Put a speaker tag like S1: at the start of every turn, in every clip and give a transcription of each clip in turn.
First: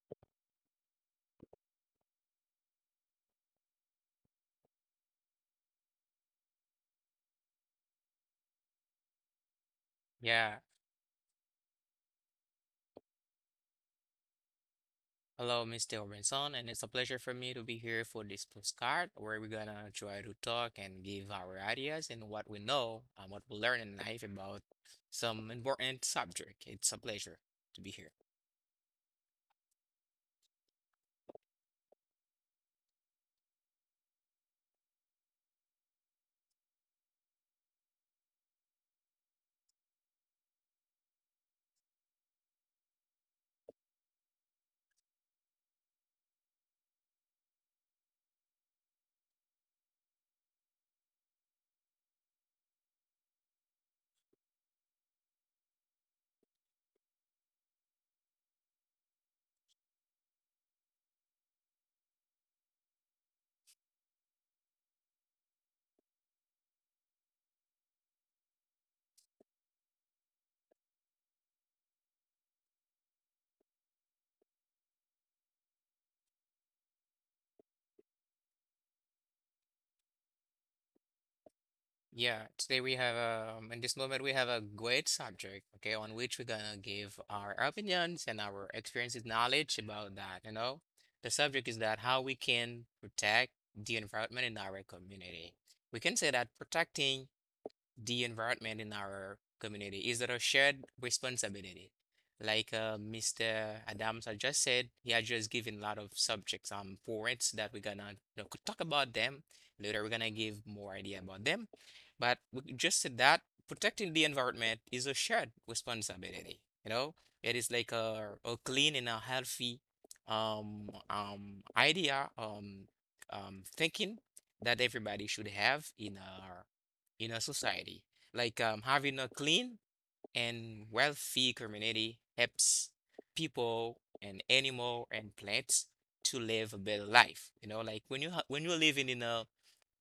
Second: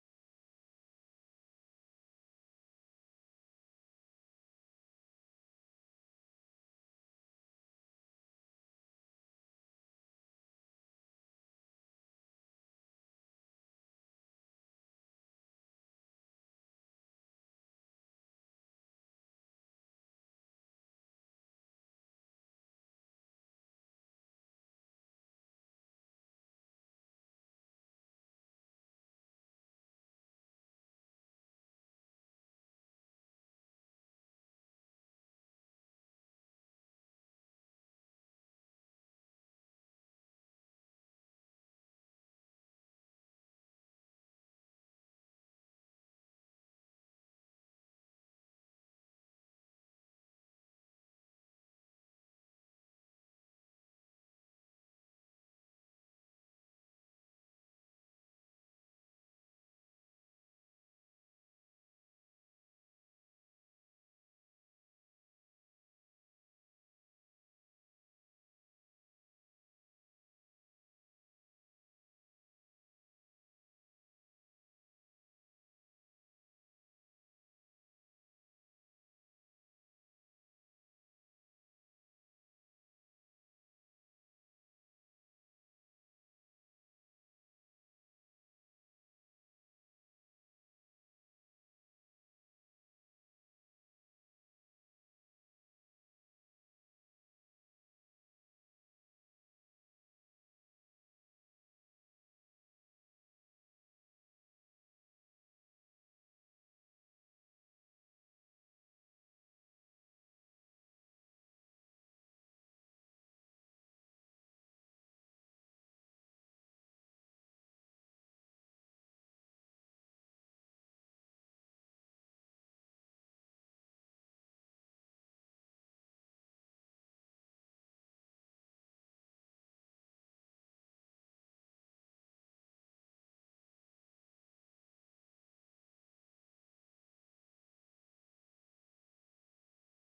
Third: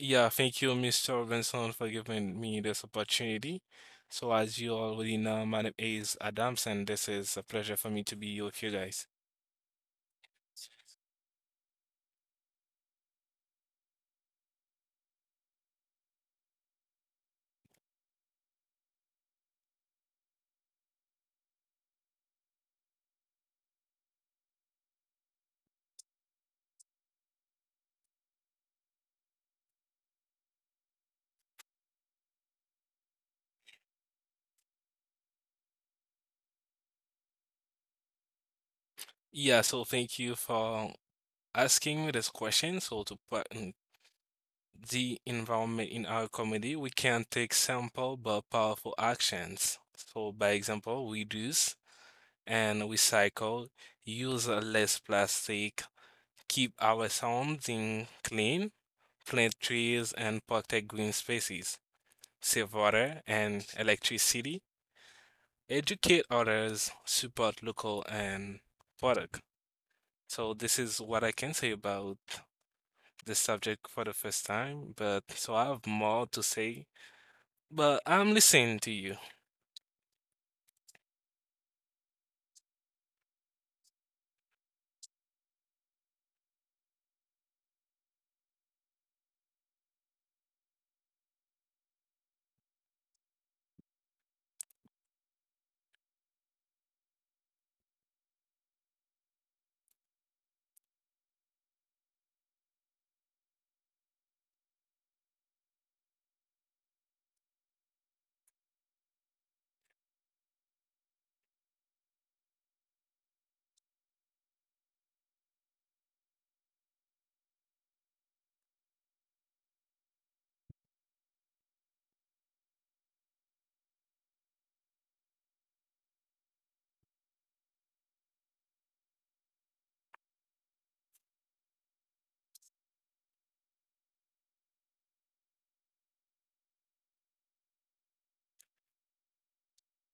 S1: Yeah, thank you, Mr. Robinson, for giving me this opportunity. So, as you already know, my name is Adams, and this is a pleasure for me to be with you guys.
S2: Yeah, hello, Mr. Robinson, and it's a pleasure for me to be here for this postcard where we're gonna try to talk and give our ideas and what we know and what we learn in life about some important subject. It's a pleasure to be here.
S1: Yeah, so thank you for asking me this question. So, to put in the environment in our community, we can take simple but powerful actions. So, by example, reduce and recycle, use less plastic, keep our surrounding clean, plant trees, and protect green spaces. Save water and electricity, educate others, support local and product. So this is what I can say about this subject for the first time, but so I have more to say, but I'm listening to you.
S2: Yeah, today we have in this moment we have a great subject, okay, on which we're gonna give our opinions and our experiences, knowledge about that, you know. The subject is that how we can protect the environment in our community. We can say that protecting the environment in our community is there a shared responsibility. Like Mr. Adams had just said, he had just given a lot of subjects points that we're gonna you know, talk about them later. We're gonna give more idea about them, but we just said that protecting the environment is a shared responsibility. You know, it is like a clean and a healthy idea thinking that everybody should have in our in a society. Like having a clean and wealthy community helps people and animal and plants to live a better life. You know, like when you're living in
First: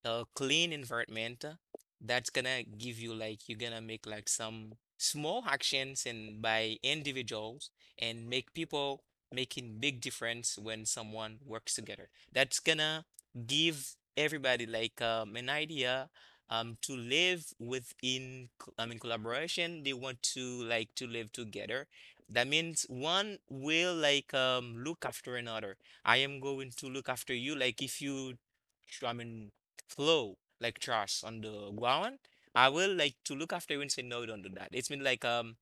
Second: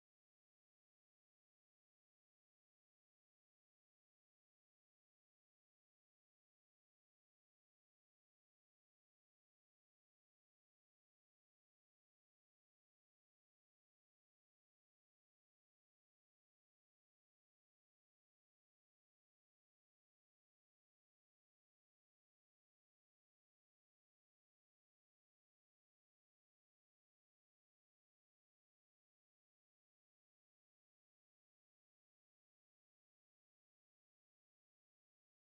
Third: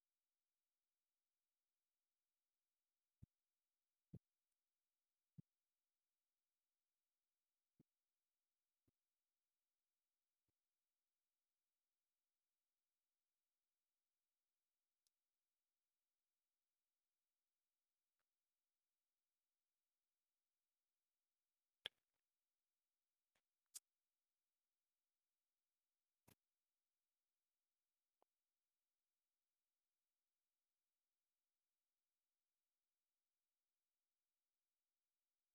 S2: a clean environment that's gonna give you like you're gonna make like some small actions and by individuals and make people making big difference when someone works together. That's gonna give everybody like an idea to live within collaboration. They want to like to live together. That means one will like look after another. I am going to look after you. Like if you, tr- I mean flow like trash on the ground, I will like to look after you and say, no, don't do that. It's been like,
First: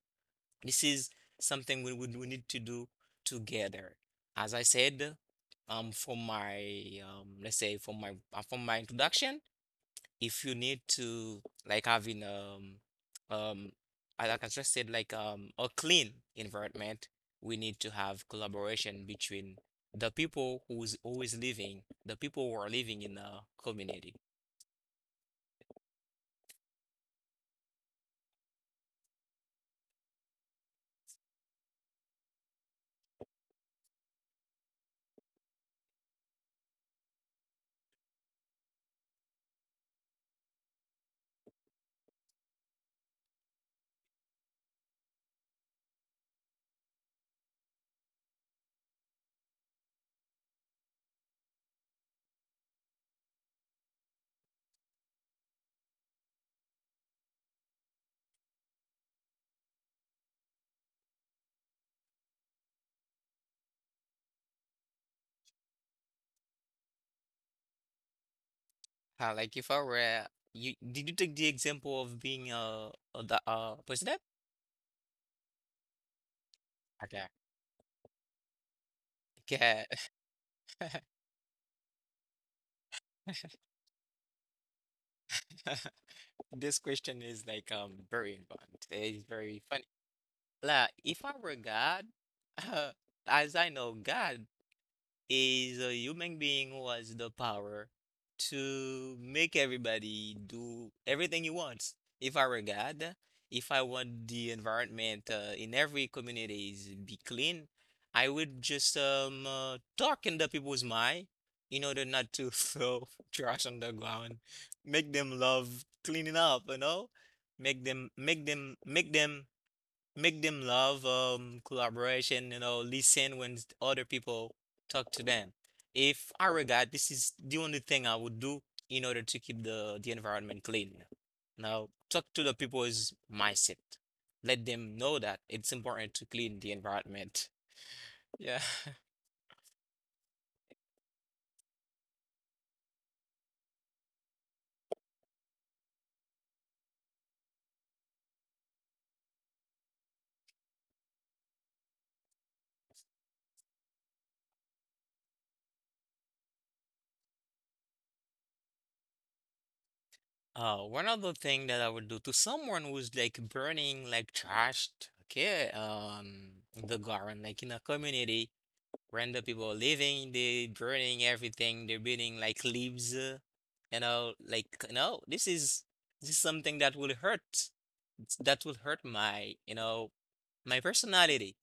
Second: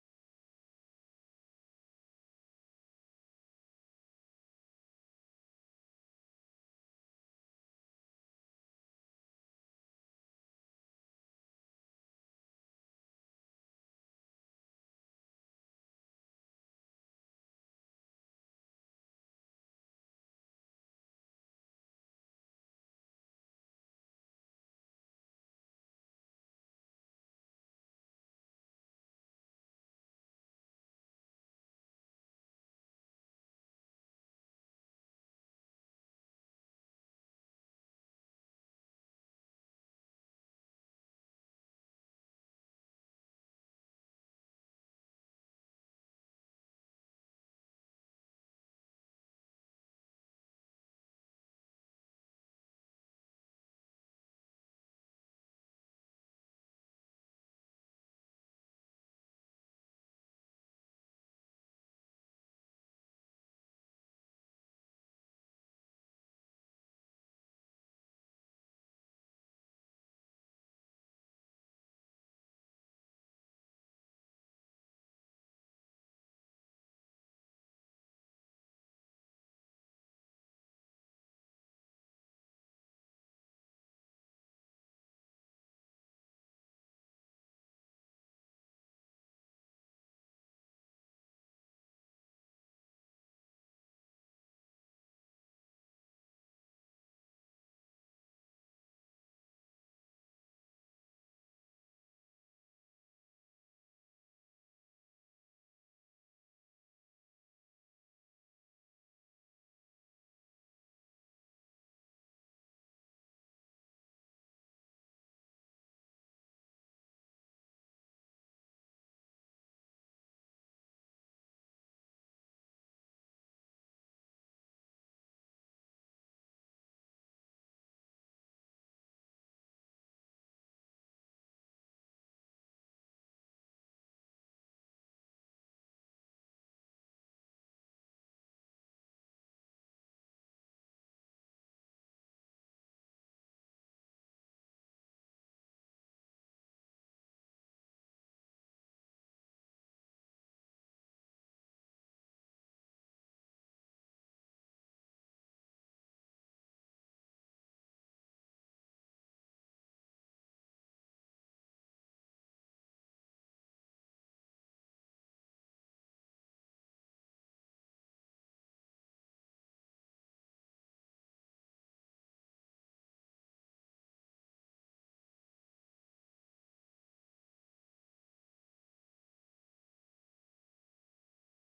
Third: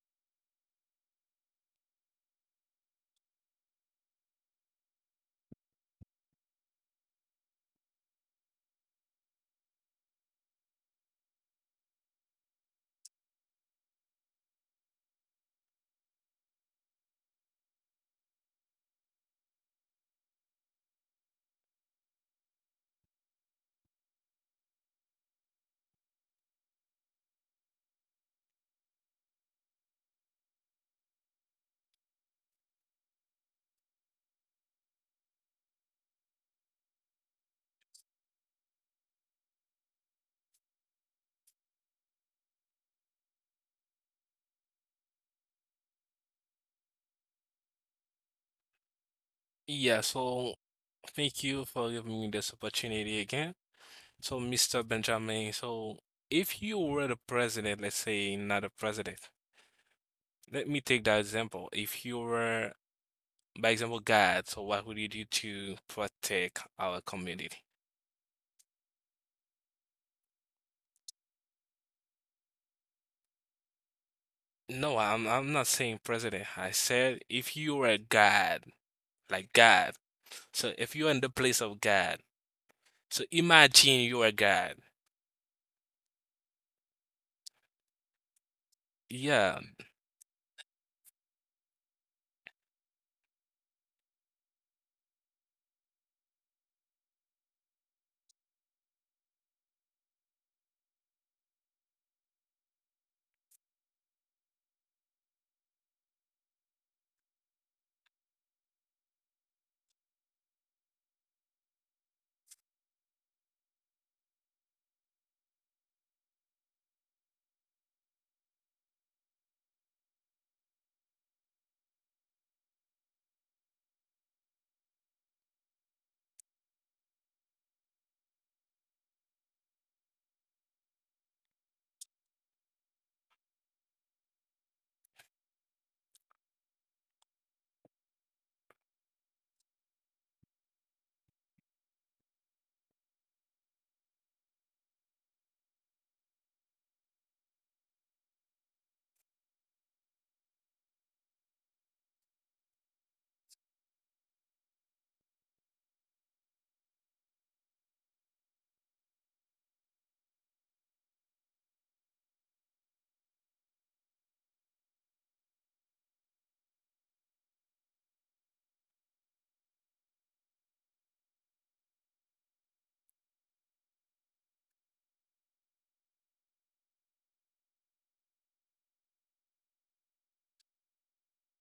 S2: this is something we need to do together. As I said, for my, let's say for my, from my introduction, if you need to like having, um, I just said, like, a clean environment, we need to have collaboration between the people who are living in the community.
S1: Yeah, so thank you for giving me this opportunity again. So, Mr. Benjamin, so if you were the president, let's say not a president. Let me take that example. If you were, by example, God, so what would you do to protect our community?
S2: Like if I were you, did you take the example of being a the president?
S1: No, I'm not saying president. I said
S2: Okay.
S1: if you were God, like
S2: Yeah.
S1: God. So if you're in the place of God, so imagine you are God.
S2: This question is like very important. It's
S1: Yeah,
S2: very funny. Like, if I were God, as I know, God is a human being who has the power to make everybody do everything he wants. If I were God, if I want the environment in every communities be clean, I would just talk in the people's mind in order not to throw trash on the ground, make them love cleaning up, you know, make them make them make them make them love collaboration, you know, listen when other people talk to them. If I were a guy, this is the only thing I would do in order to keep the environment clean. Now, talk to the people's mindset. Let them know that it's important to clean the environment. Yeah. One other thing that I would do to someone who's like burning like trash, okay, the garden, like in a community. Random people are living, they burning everything, they're burning like leaves, you know, like no, this is something that will hurt. That will hurt my, you know, my personality.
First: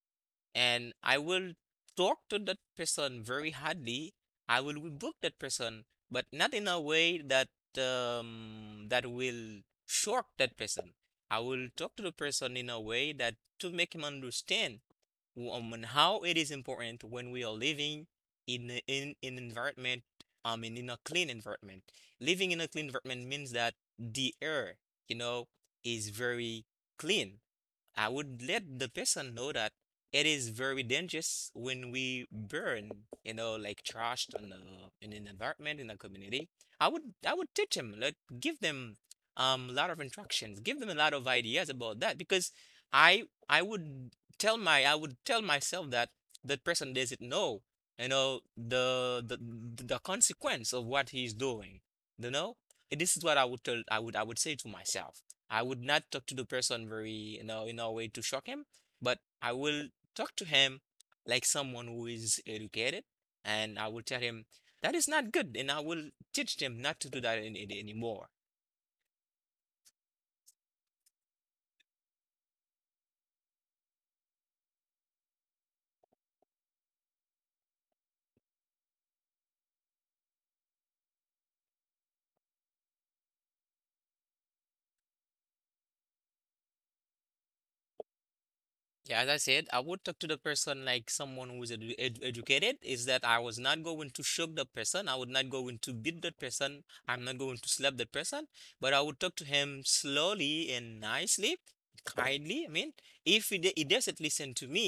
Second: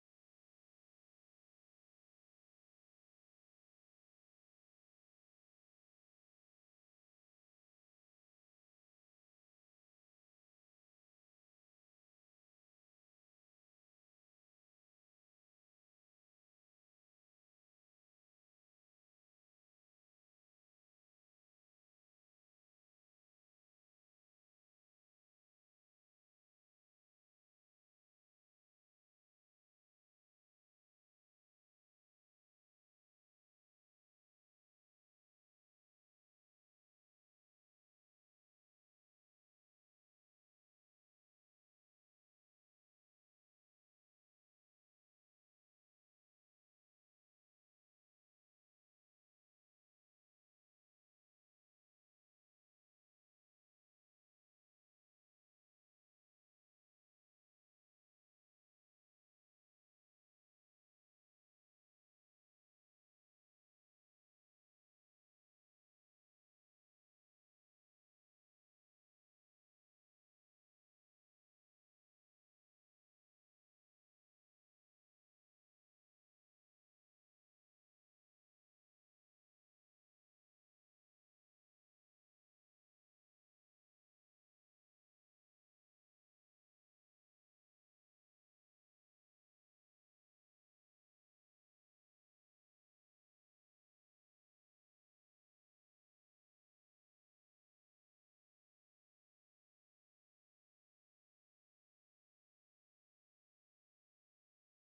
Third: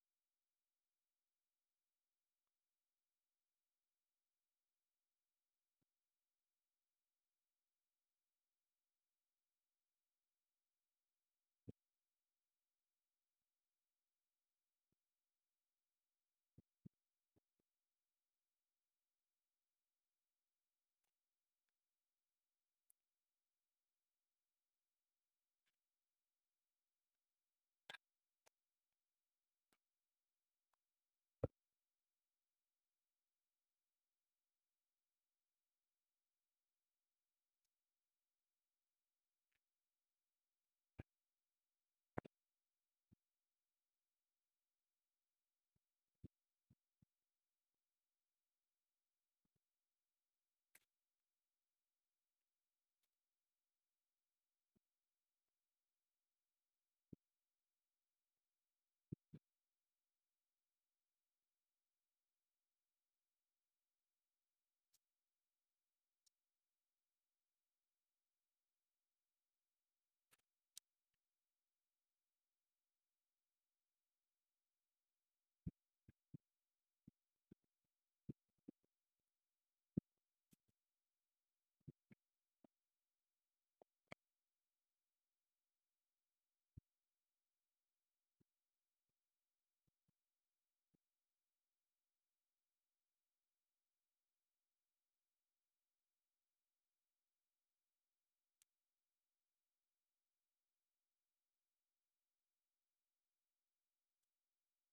S2: And I will talk to that person very hardly. I will rebuke that person, but not in a way that that will shock that person. I will talk to the person in a way that to make him understand on how it is important when we are living in an environment, I mean, in a clean environment. Living in a clean environment means that the air, you know, is very clean. I would let the person know that it is very dangerous when we burn, you know, like trash on the in an environment in the community. I would teach them, like give them a lot of instructions, give them a lot of ideas about that because I would tell my I would tell myself that that person doesn't know, you know, the consequence of what he's doing. You know? This is what I would tell I would say to myself. I would not talk to the person very, you know, in a way to shock him, but I will talk to him like someone who is educated, and I will tell him that is not good, and I will teach them not to do that anymore. Yeah, as I said, I would talk to the person like someone who is educated, is that I was not going to shock the person. I would not going to beat that person. I'm not going to slap that person, but I would talk to him slowly and nicely, kindly. I mean, if he doesn't listen to me,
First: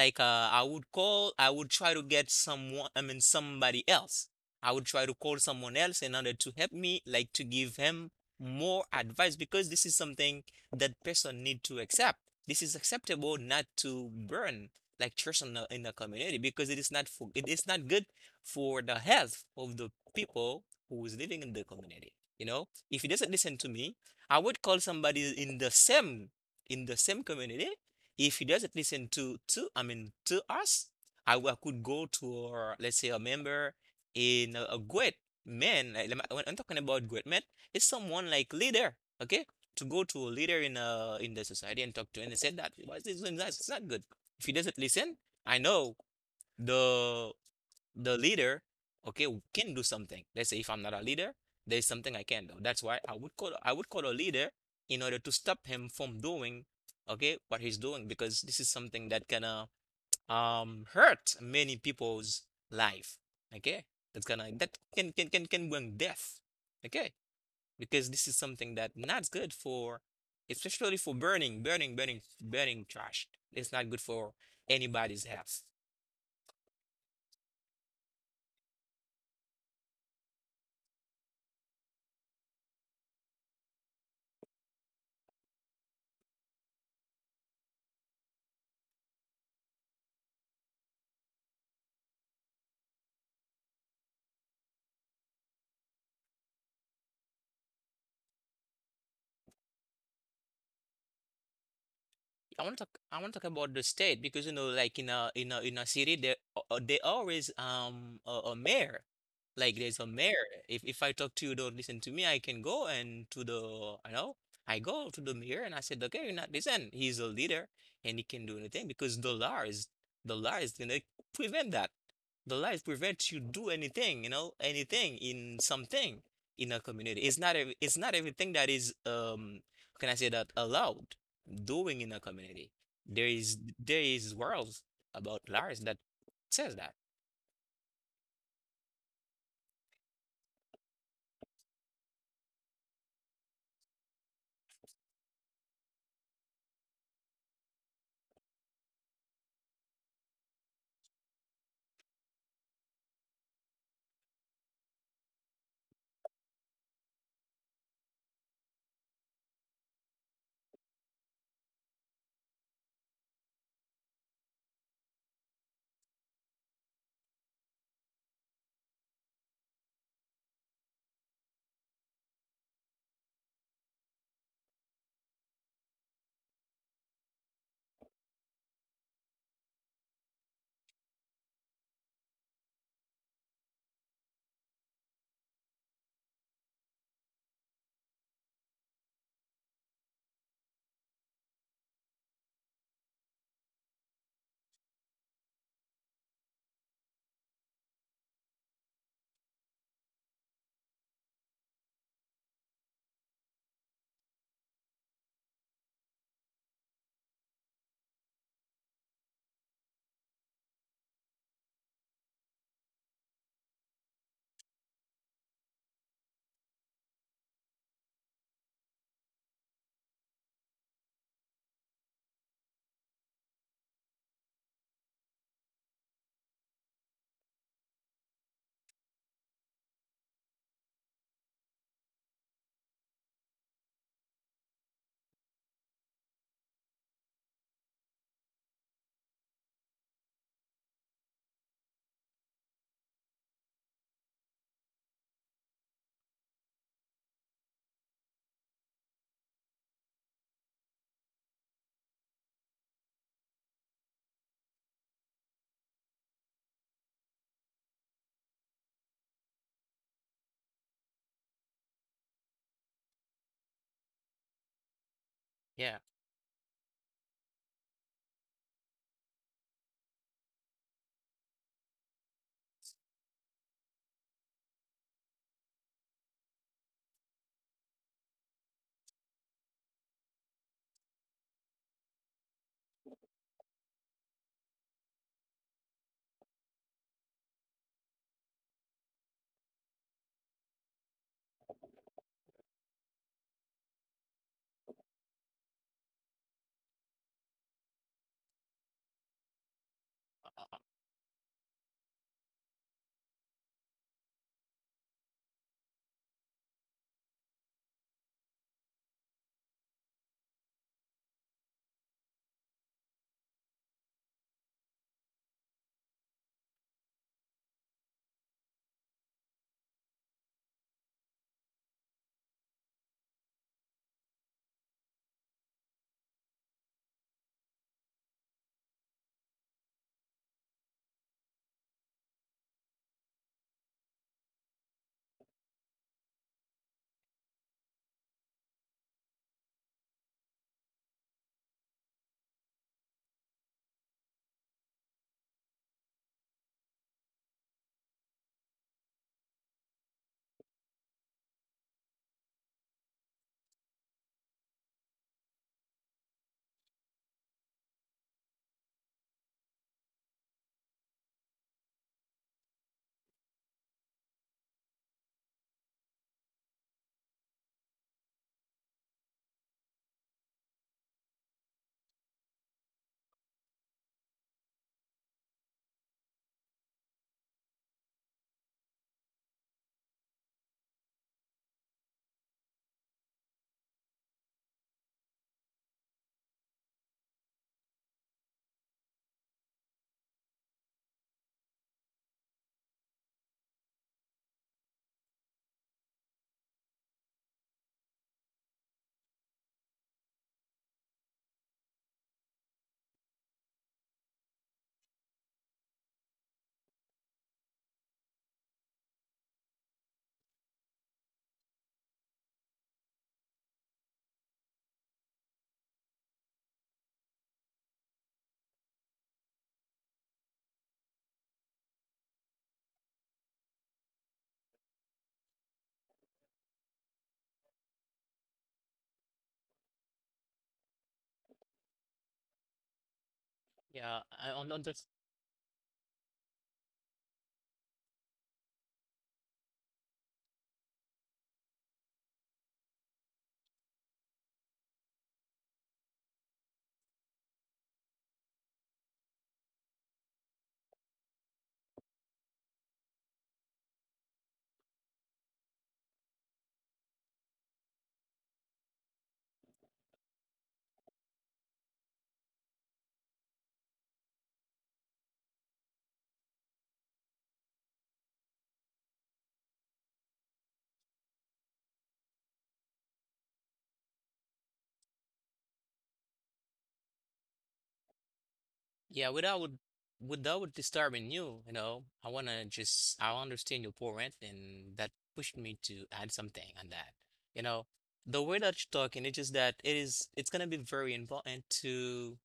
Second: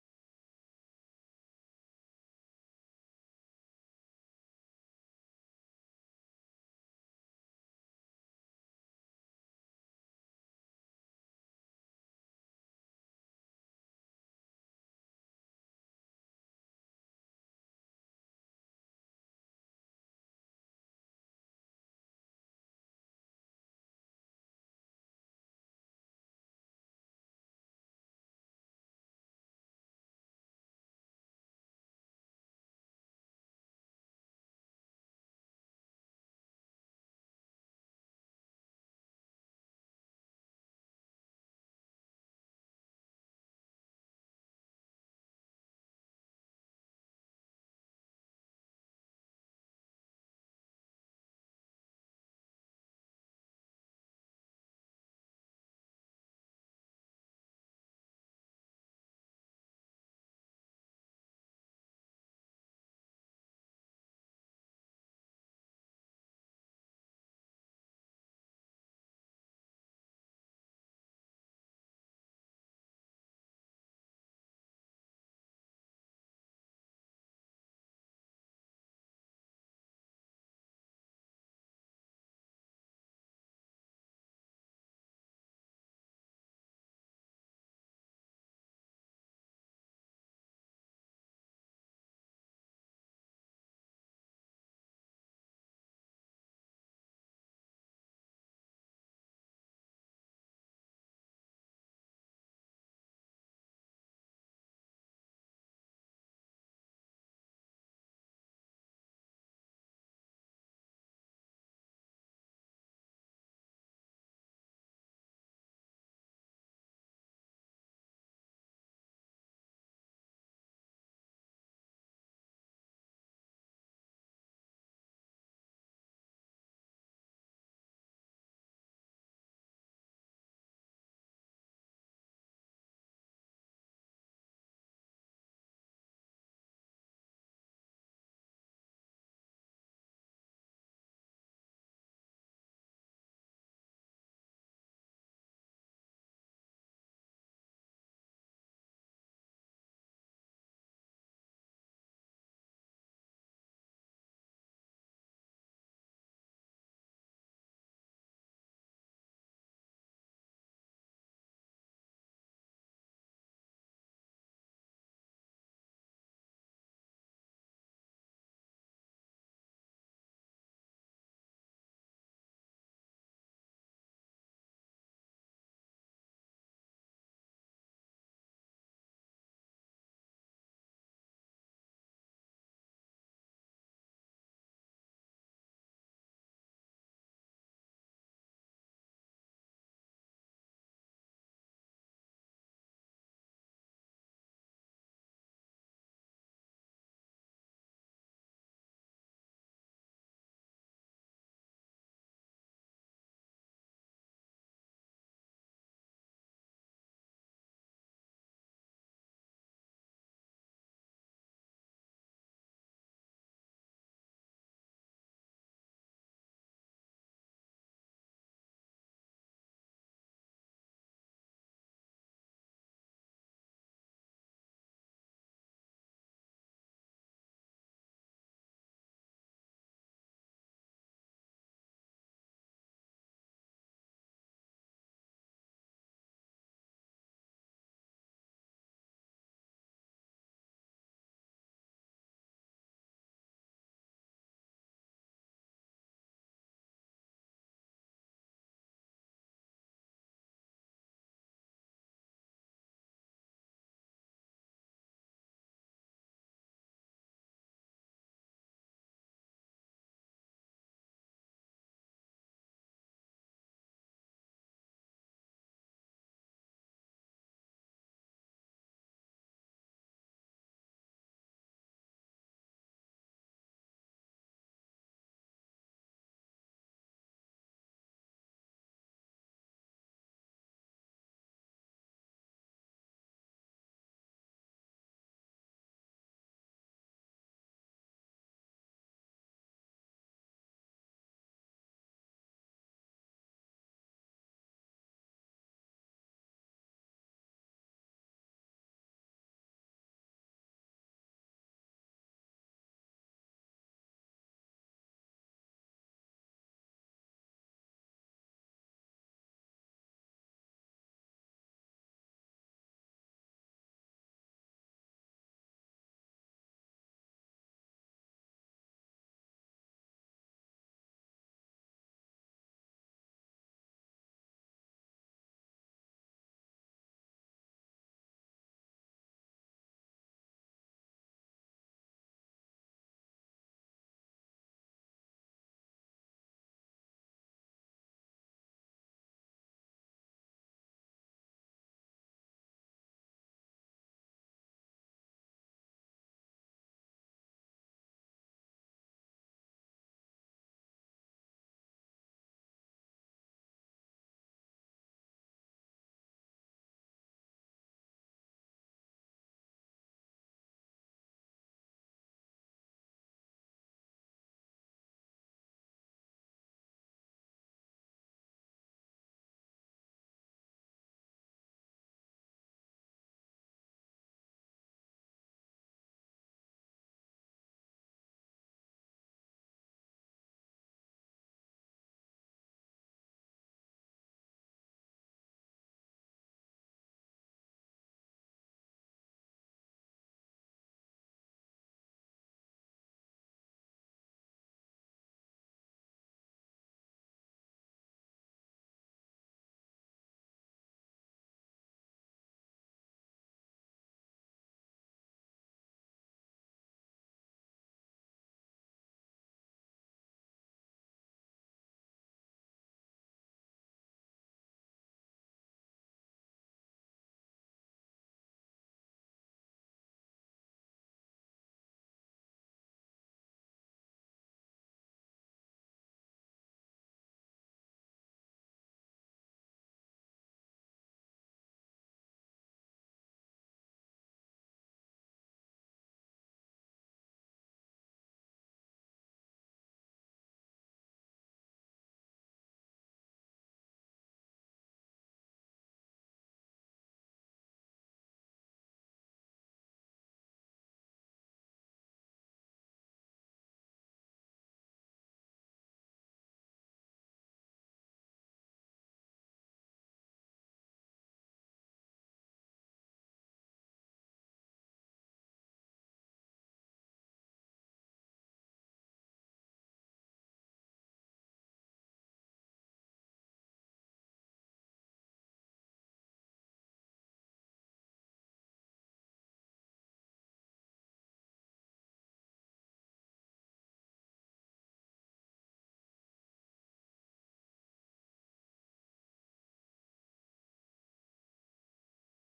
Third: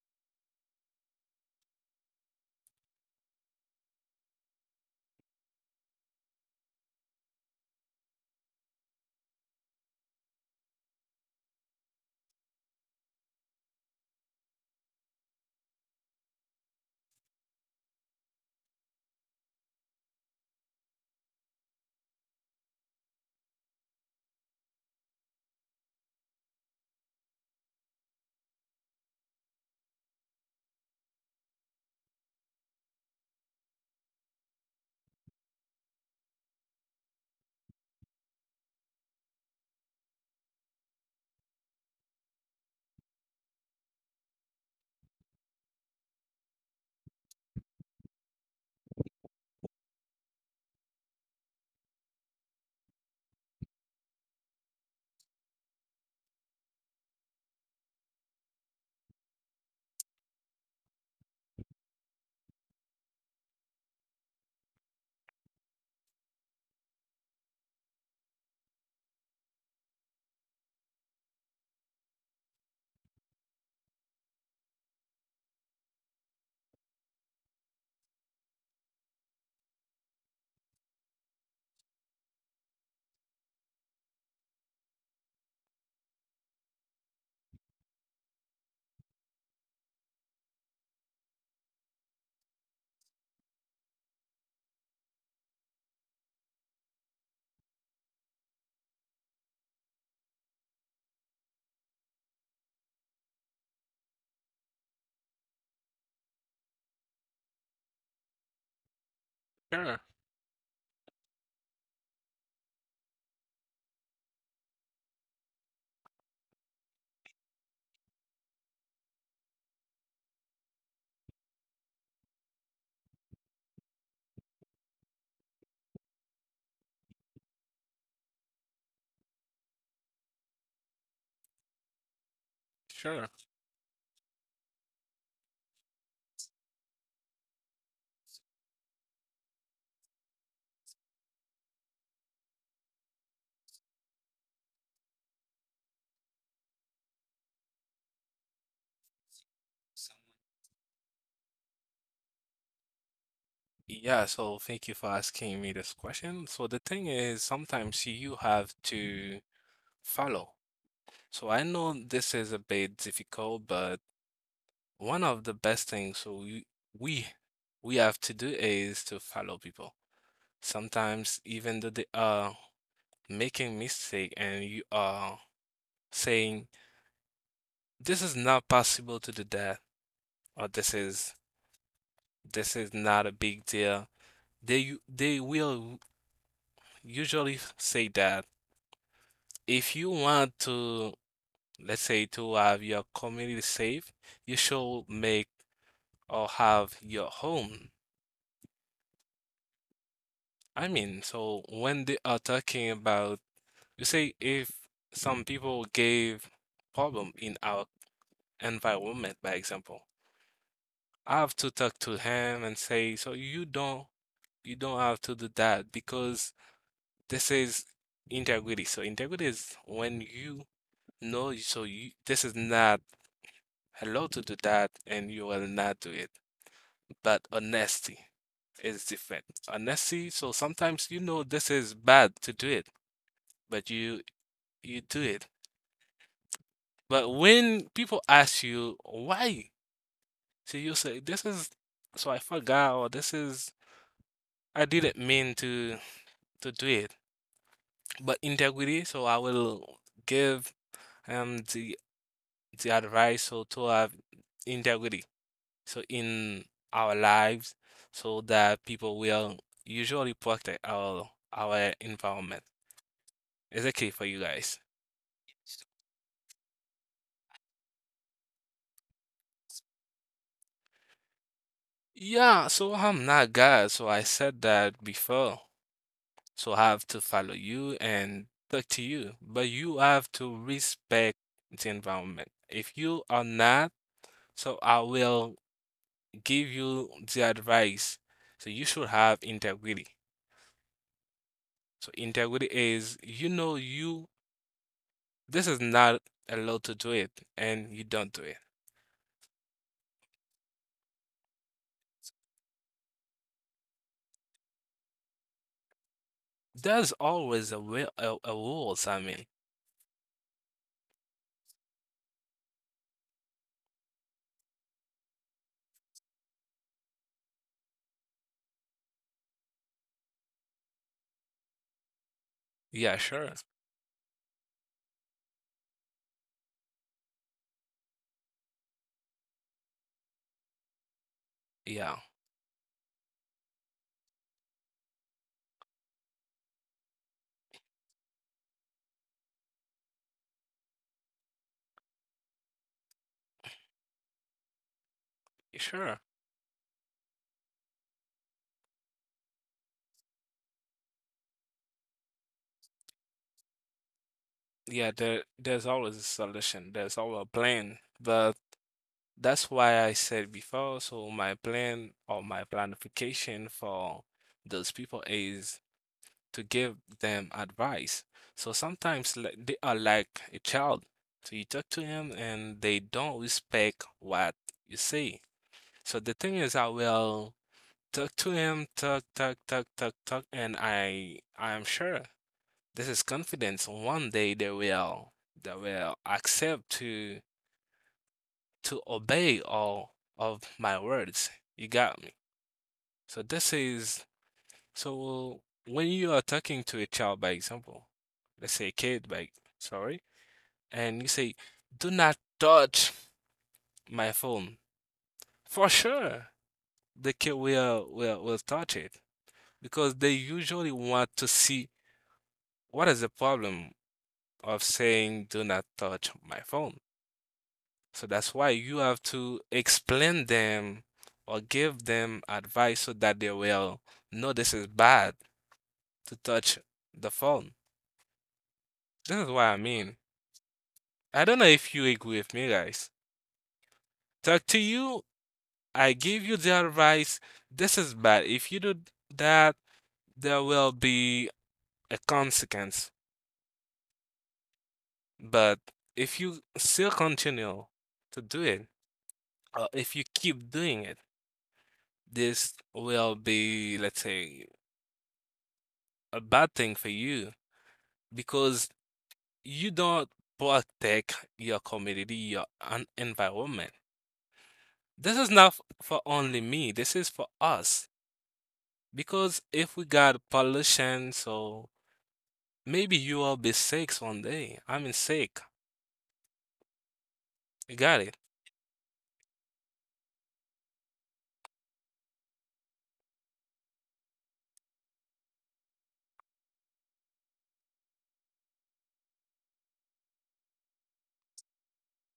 S2: like I would try to get someone, I mean, somebody else. I would try to call someone else in order to help me, like to give him more advice because this is something that person need to accept. This is acceptable not to burn like church in in the community because it is not for, it is not good for the health of the people who is living in the community. You know, if he doesn't listen to me, I would call somebody in the same community. If he doesn't listen to I mean to us, I could go to our, let's say a member in a great man. Like, when I'm talking about great man, it's someone like leader. Okay, to go to a leader in the society and talk to him and said that why is this doing that? It's not good. If he doesn't listen, I know the the leader okay can do something. Let's say if I'm not a leader, there's something I can do. That's why I would call a leader in order to stop him from doing okay what he's doing because this is something that can hurt many people's life. Okay? That's gonna that can bring death. Okay? Because this is something that not good for, especially for burning trash. It's not good for anybody's health. I want to talk. I want to talk about the state because you know, like in a city, there always a mayor. Like there's
S1: sure,
S2: a mayor. If I talk to you, don't listen to me. I can go and to the, you know, I go to the mayor and I said, okay, you're not listen. He's a leader and he can do anything because the law is gonna prevent that. The law is prevent you do anything, you know, anything in something in a community. It's not everything that is can I say that allowed doing in a community.
S1: sure.
S2: There is worlds about Lars that says that.
S1: Yeah, so thank you for asking me this question. So the thing is, sometimes you have to follow. So I know this is a bit difficult, but one of the best things so we we have to do is to follow people. Sometimes even though they are making mistake and you are saying this is not possible to do that, or this is not a big deal. They will usually say that if you want to, let's say, to have your community safe, you should make or have your home. I mean, so when they are talking about, you see, if some people gave problem in our environment, by example, I have to talk to him and say, so you don't have to do that because this is integrity. So integrity is when you know, so you, this is not allowed to do that and you will not do it. But honesty is different. Honesty, so sometimes you know this is bad to do it, but you do it. But when people ask you why, so you say, "This is, so I forgot," or "This is, I didn't mean to do it." But integrity, so I will give the advice so to have integrity so in our lives so that people will usually protect our environment. Is it okay for you guys?
S2: Yeah.
S1: Yeah, so I'm not God, so I said that before. So I have to follow you and talk to you, but you have to respect the environment. If you are not, so I will give you the advice. So you should have integrity. So integrity is, you know, you, this is not allowed to do it, and you don't do it. There's always a will, a rules, I mean. Yeah, sure. Yeah, sure. Yeah, there's always a solution. There's always a plan, but that's why I said before, so my plan or my planification for those people is to give them advice. So sometimes they are like a child. So you talk to them and they don't respect what you say. So the thing is, I will talk to him, talk, and I am sure this is confidence. One day they will accept to obey all of my words. You got me. So this is, so when you are talking to a child, by example, let's say a kid, by, sorry, and you say, "Do not touch my phone." For sure, the kid will touch it because they usually want to see what is the problem of saying, "Do not touch my phone." So that's why you have to explain them or give them advice so that they will know this is bad to touch the phone. This is what I mean. I don't know if you agree with me, guys.
S2: Yeah, I
S1: Talk
S2: on
S1: to you, I give you the advice. This is bad. If you do that, there will be a consequence. But if you still continue to do it, or if you keep doing it, this will be, let's say, a bad thing for you, because you don't protect your community, your environment. This is not for only me, this is for us. Because if we got pollution, so maybe you will be sick one day. I mean, sick. You got it.
S2: Yeah, without disturbing you, you know, I wanna just I understand your point, and that pushed me to add something on that. You know, the way that you're talking, it's just that it's gonna be very important to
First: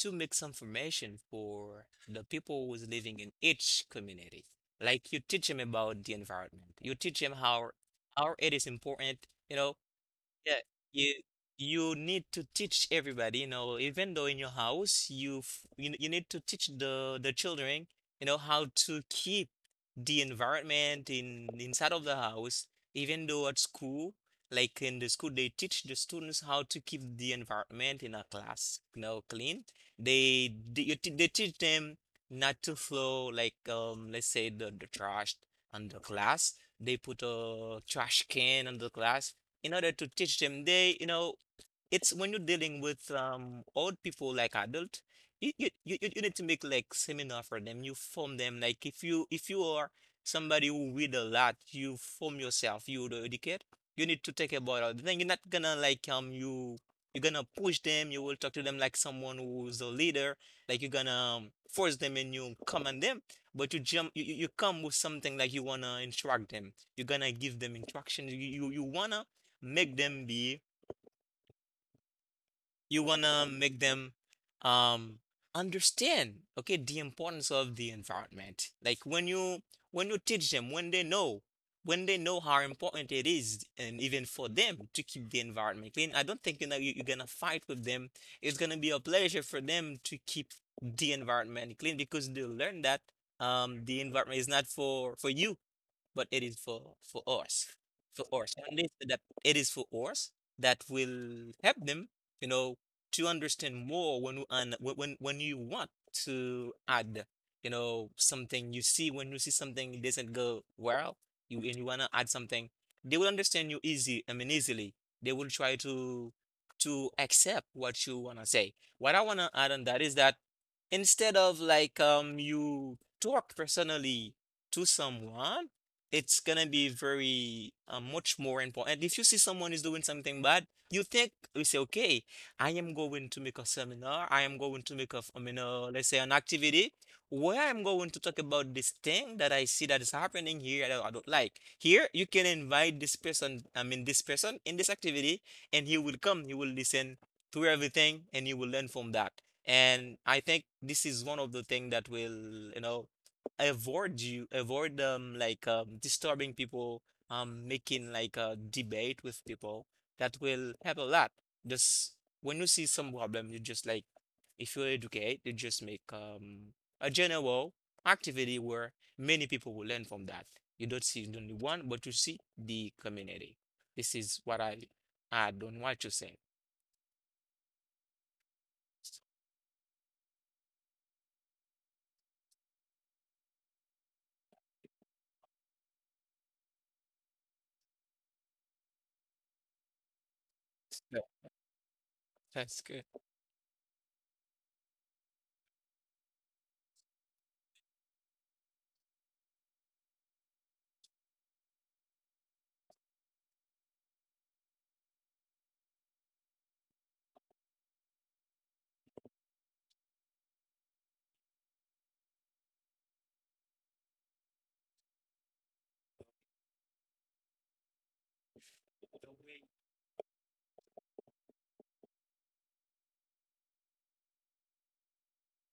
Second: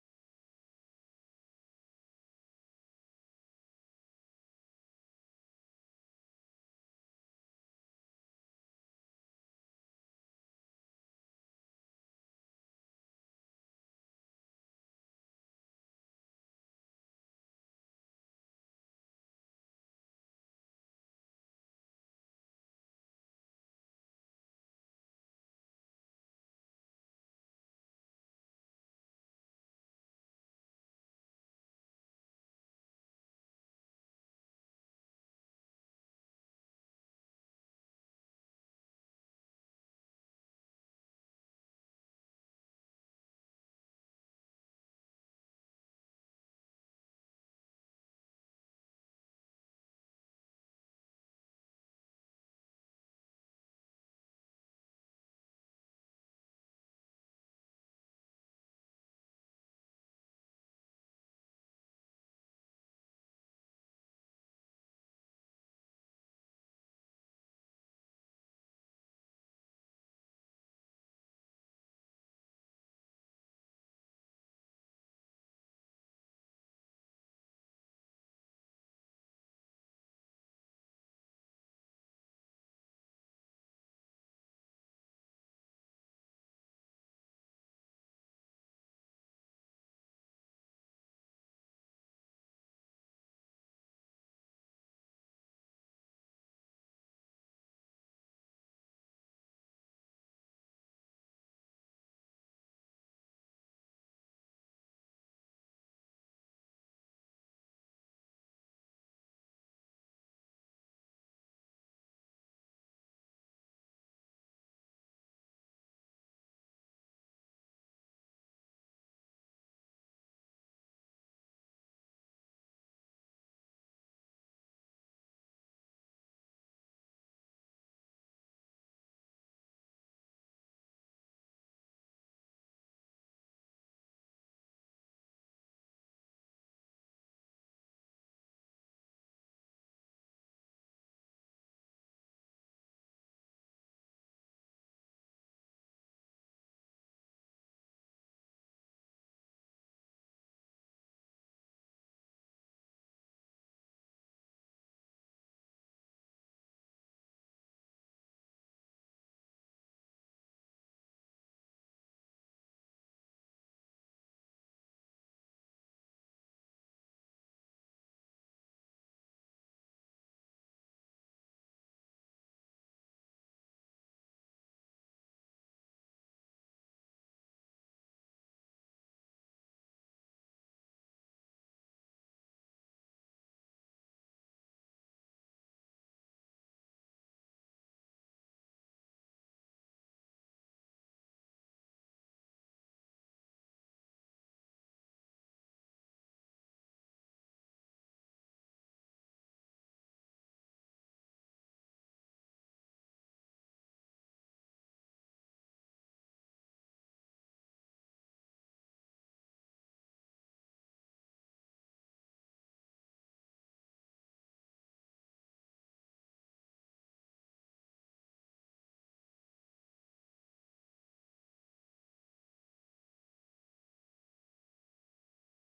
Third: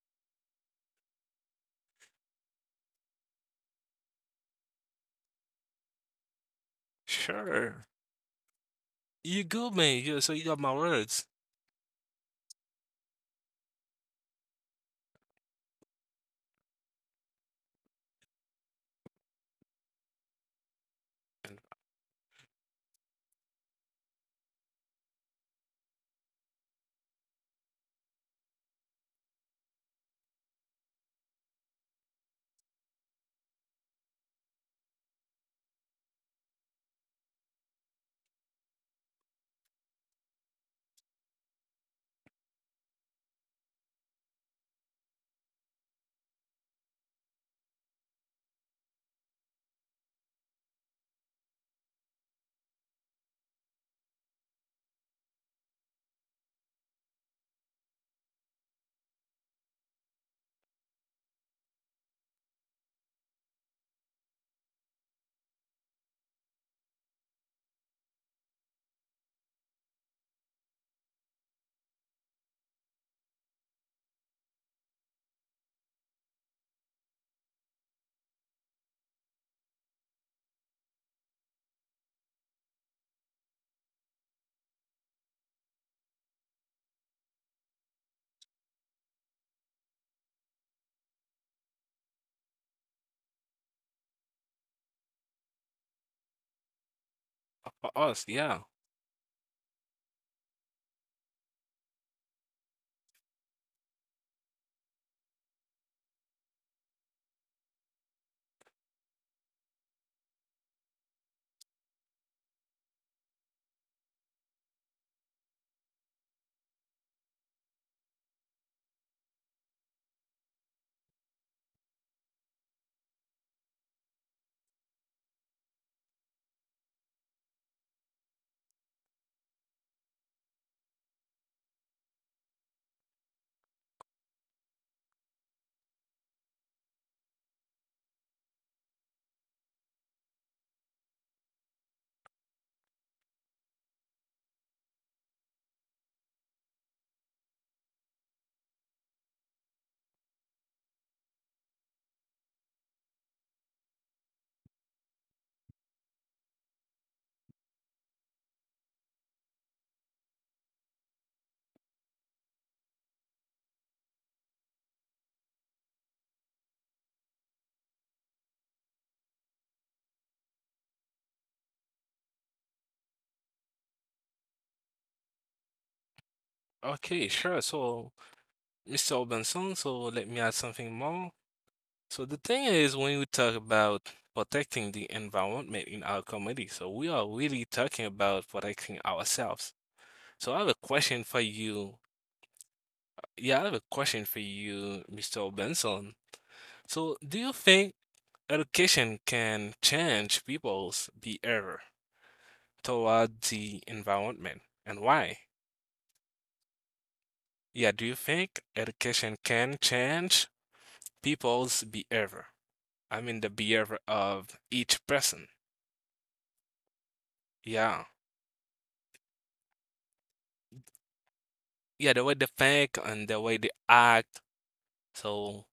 S2: mix information for the people who's living in each community. Like you teach them about the environment, you teach them
S1: Sure.
S2: how it is important,
S1: You
S2: you
S1: good,
S2: know,
S1: man. You, so you
S2: yeah,
S1: got my
S2: you
S1: words
S2: you need to teach everybody, you know, even though in your house you need to teach the children, you know, how to keep the environment in inside of the house, even though at school, like in the school they teach the students how to keep the environment in a class, you know, clean. They teach them not to throw like let's say the trash on the class. They put a trash can on the class in order to teach them. It's when you're dealing with old people like adult, you need to make like seminar for them, you form them. Like if you are somebody who read a lot, you form yourself, you the educate, you need to take about it. Then you're not gonna like, you're gonna push them, you will talk to them like someone who's a leader. Like you're gonna, force them and you command them, but you come with something. Like you wanna instruct them, you're gonna give them instructions. You wanna make them be you wanna make them um understand, okay, the importance of the environment. Like when you teach them, when they know how important it is. And even for them to keep the environment clean, I don't think, you're gonna fight with them. It's gonna be a pleasure for them to keep the environment clean, because they learn that the environment is not for you, but it is for us,
S1: for us.
S2: for us.
S1: Yeah.
S2: And they said that it is for us, that will help them, you know, to understand more. When and when you want to add, something. You see, when you see something it doesn't go well, you and you wanna add something, they will understand you easy. I mean easily. They will try to accept what you wanna say. What I wanna add on that is that, instead of like, you talk personally to someone, it's gonna be very much more important. And if you see someone is doing something bad, you think you say, okay, I am going to make a seminar, I am going to make I mean, let's say, an activity where I'm going to talk about this thing that I see that is happening here that I don't like. Here, you can invite this person, I mean, this person in this activity, and he will come, he will listen to everything, and he will learn from that. And I think this is one of the things that will, avoid, like, disturbing people, making like a debate with people. That will help a lot. Just, when you see some problem, you just, like, if you educate, you just make a general activity where many people will learn from that. You don't see only one, but you see the community. This is what I add on what you said.
S1: Okay, sure. So, Mr. Benson, so let me add something more. So the thing is, when we talk about protecting the environment in our community, so we are really talking about protecting ourselves. So I have a question
S2: That
S1: for you.
S2: that's good.
S1: Yeah, I have a question for you, Mr. Benson. So do you think education can change people's behavior toward the environment and why? Yeah, do you think education can change people's behavior? I mean, the behavior of each person. Yeah. Yeah, the way they think and the way they act. So,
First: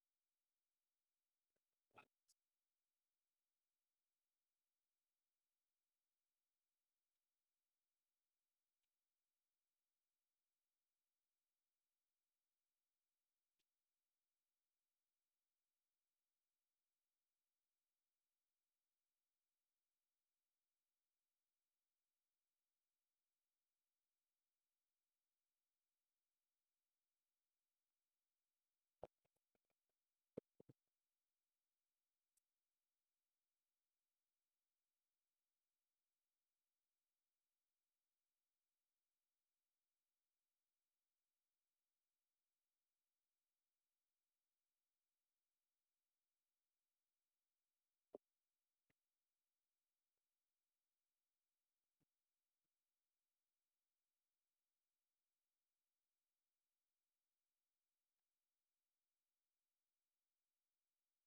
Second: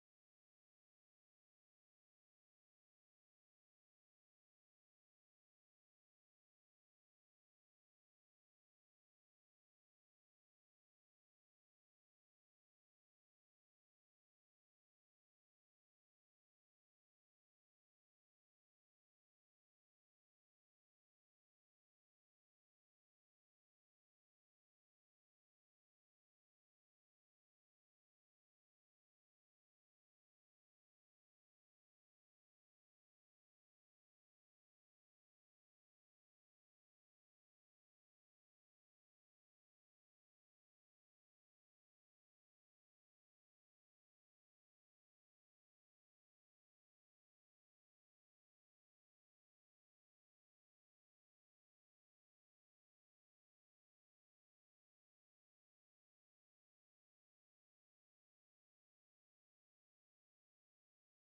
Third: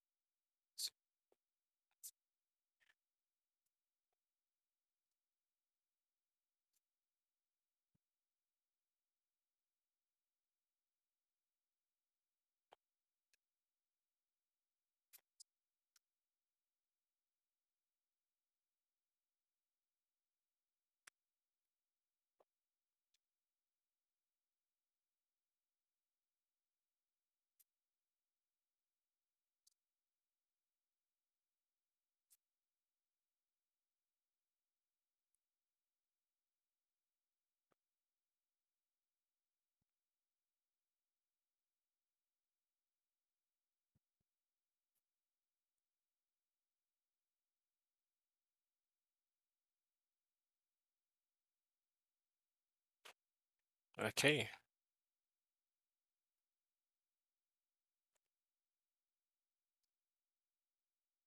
S1: okay,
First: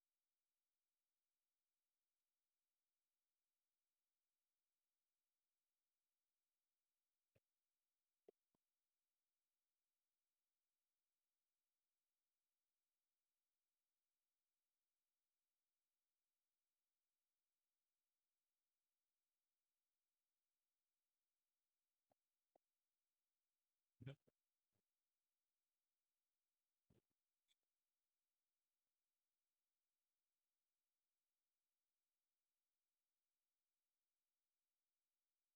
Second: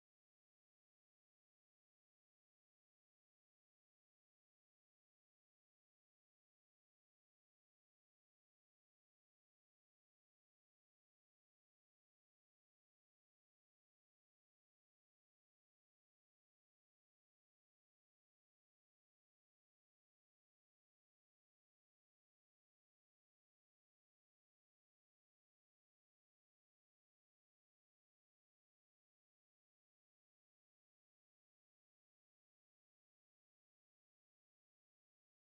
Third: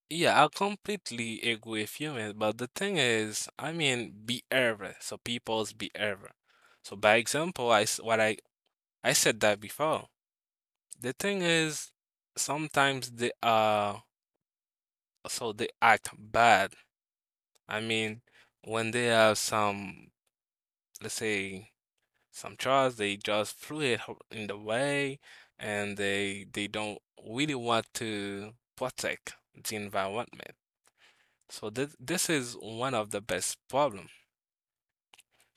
S1: yeah, I completely agree with you, man. But the thing is, I mean, behavior. So people's behavior. So by example, what I said that before. The thing is, sometimes they are, so they act bad. I mean, when they have some, let's say, some trucks, they just threw it in the way and they don't really want to protect the environment. So this is one of the best problem.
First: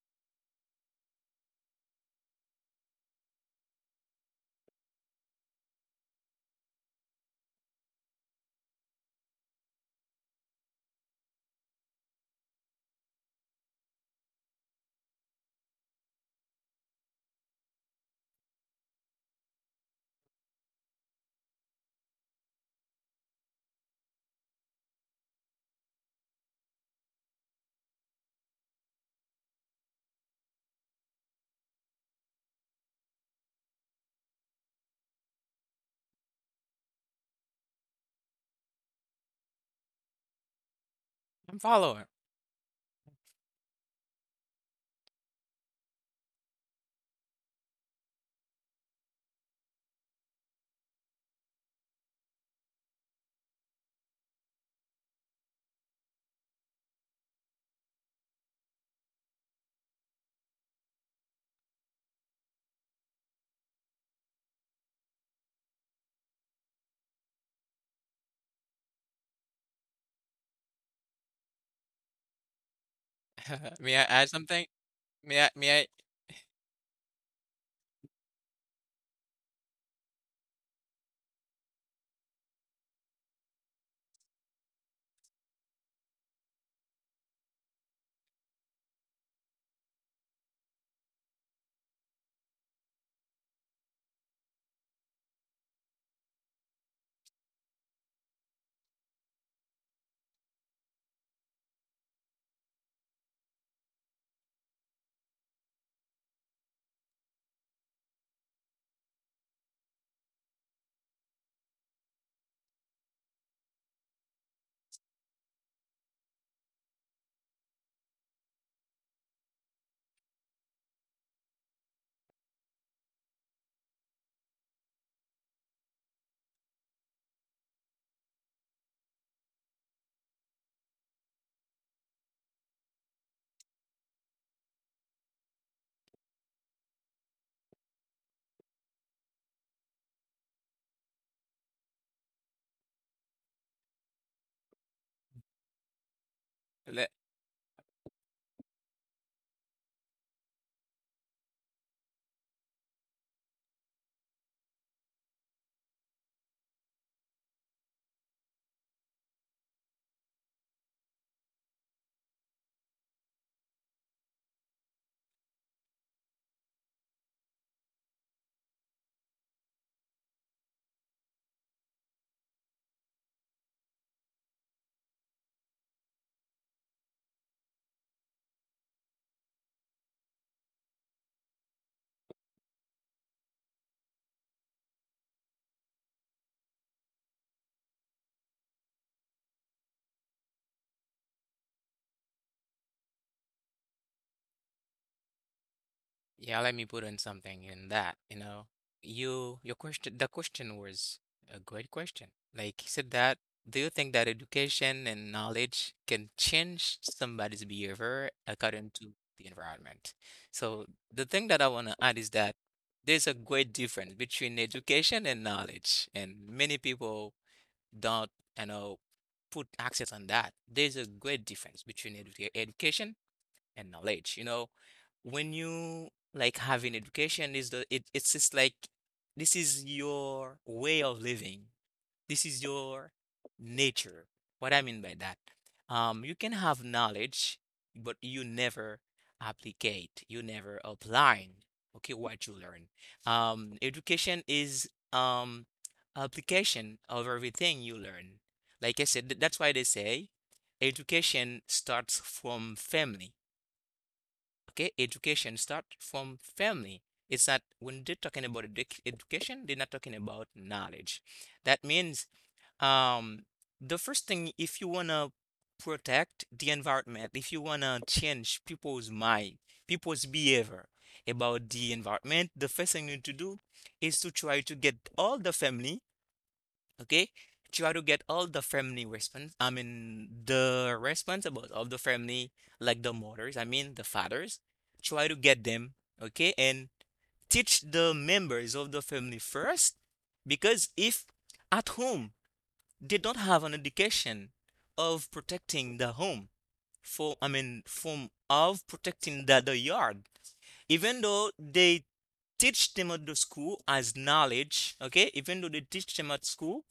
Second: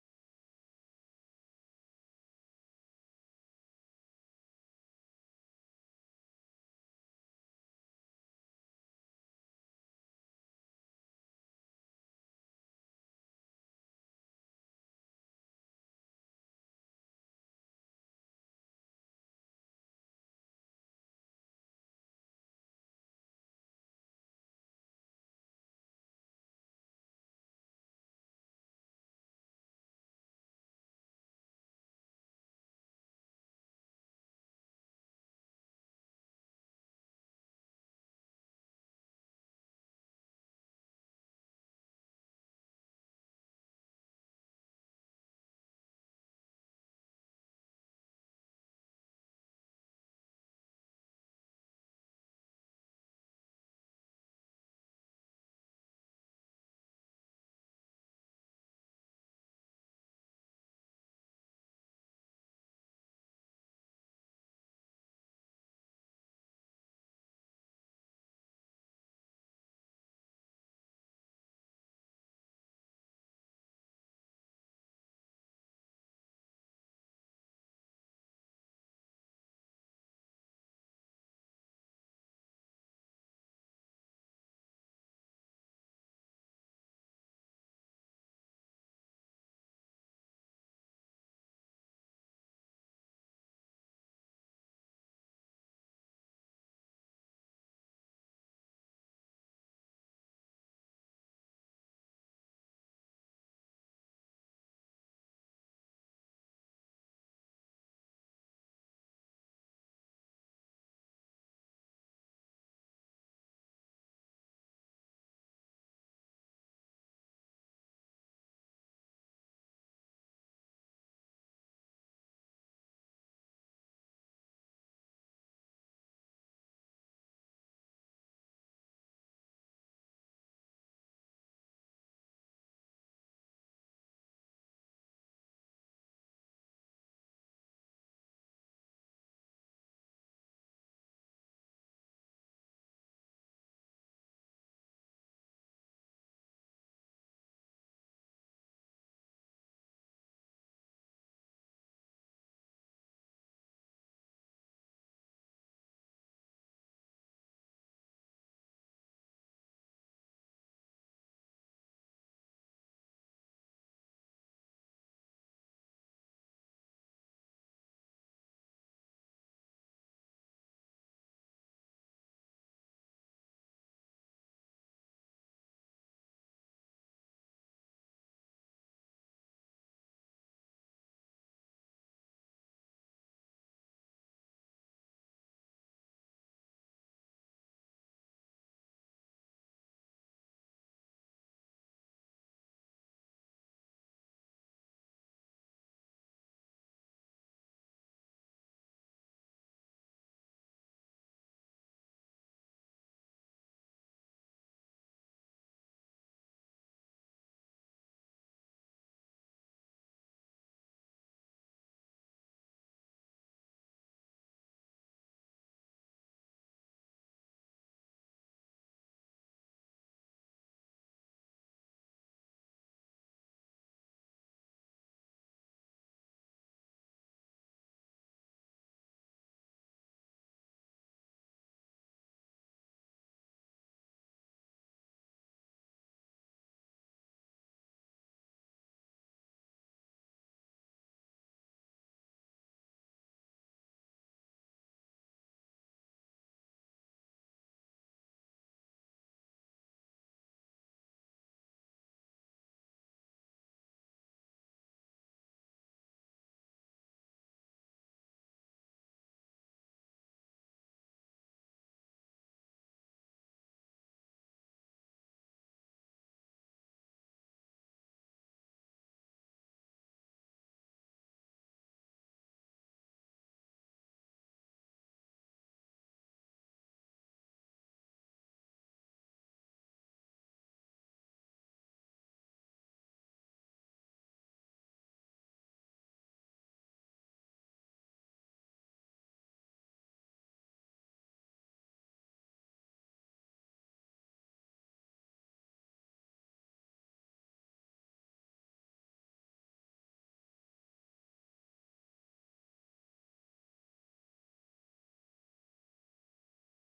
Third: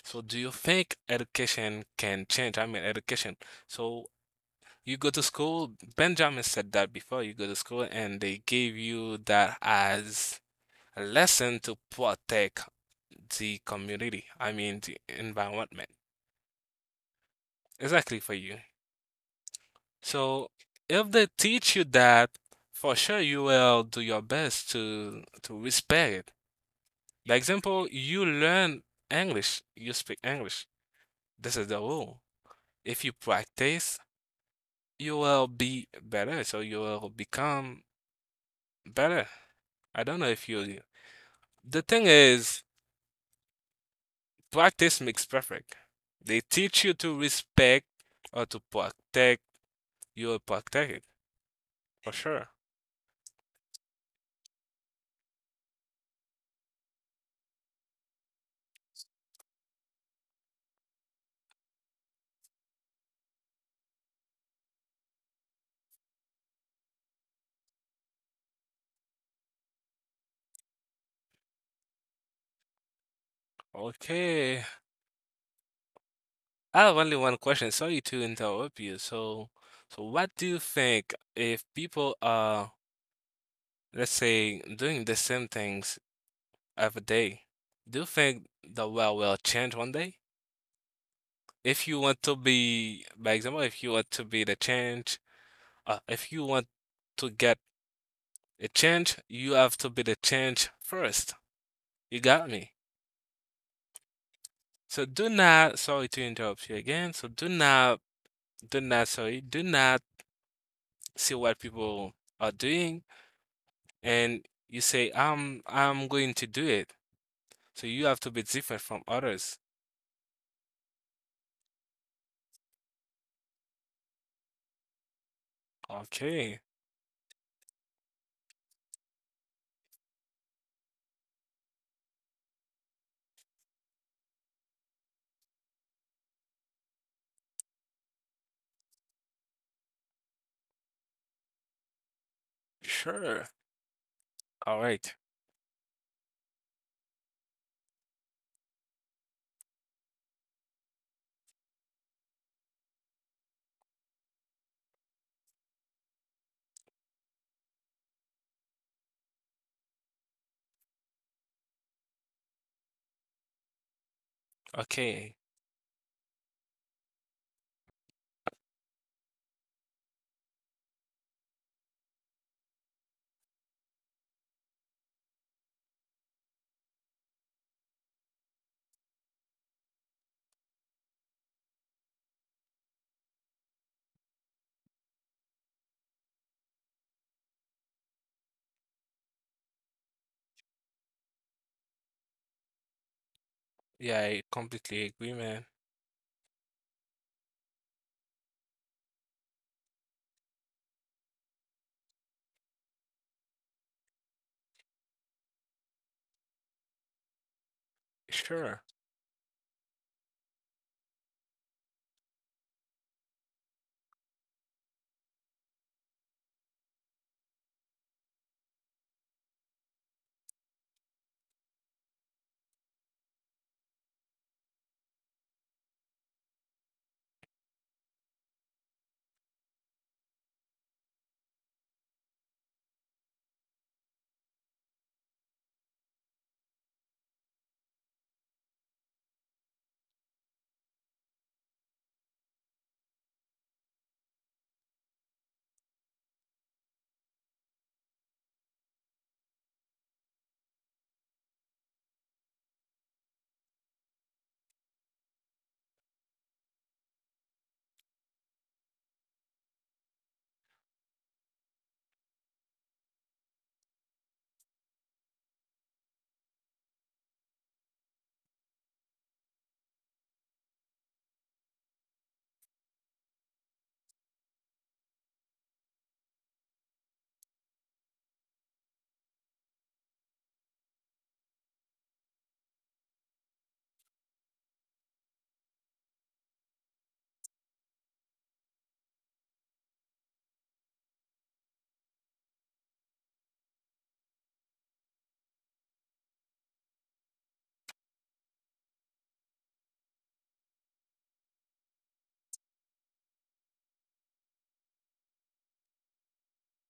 S1: So do you think education can change? I mean education. So you go to school, Benjamin said that before, you go to school and they gave you that as a lesson to protect the community, I mean the environment. Exactly for you. So if they teach you that, for sure you will do your best to respect it. The example, you learn English, you speak English. This is the rule. If you practice, you will be better, so you will become better. I don't know if you.
S2: I'm
S1: The thing
S2: follower.
S1: is, practice makes perfect. They teach you to respect or to protect. You will protect it for sure.
S2: May I add
S1: Okay.
S2: something? May I
S1: I have only one question. Sorry to interrupt you. So, so what do you think if people are, let's say, doing the same things every day, do you think the world will change one day? If you want to be, by example, if you want to be the change, if you want to get a change, you have to be the change first. You got me. So do not, sorry to interrupt you again. So do not, sorry, do not see what people are doing and you say, I'm going to do it." So you have to be different from others. Okay, sure. All right.
S2: le
S1: Okay. Yeah, I completely agree, man.
S2: Yeah, let me put in something in that, you know. You your question the question was a great question. Like you said, that, do you think that education and knowledge can change somebody's behavior
S1: Sure.
S2: according to the environment? So the thing that I want to add is that there's a great difference between education and knowledge, and many people don't, you know, put access on that. There's a great difference between education and knowledge. When you like have an education, is the it it's just like, this is your way of living. This is your nature. What I mean by that, you can have knowledge, but you never applicate, you never applying. Okay, what you learn. Education is application of everything you learn. Like I said, that's why they say education starts from family. Okay, education start from family. It's not, when they're talking about education, they're not talking about knowledge. That means, um, the first thing, if you wanna protect the environment, if you wanna change people's mind, people's behavior about the environment, the first thing you need to do is to try to get all the family, okay? Try to get all the family response, I mean, the responsible of the family, like the mothers, I mean the fathers. Try to get them, okay? And teach the members of the family first, because if at home they don't have an education of protecting the home for, I mean from, of protecting the yard, even though they teach them at the school as knowledge, okay? Even though they teach them at school,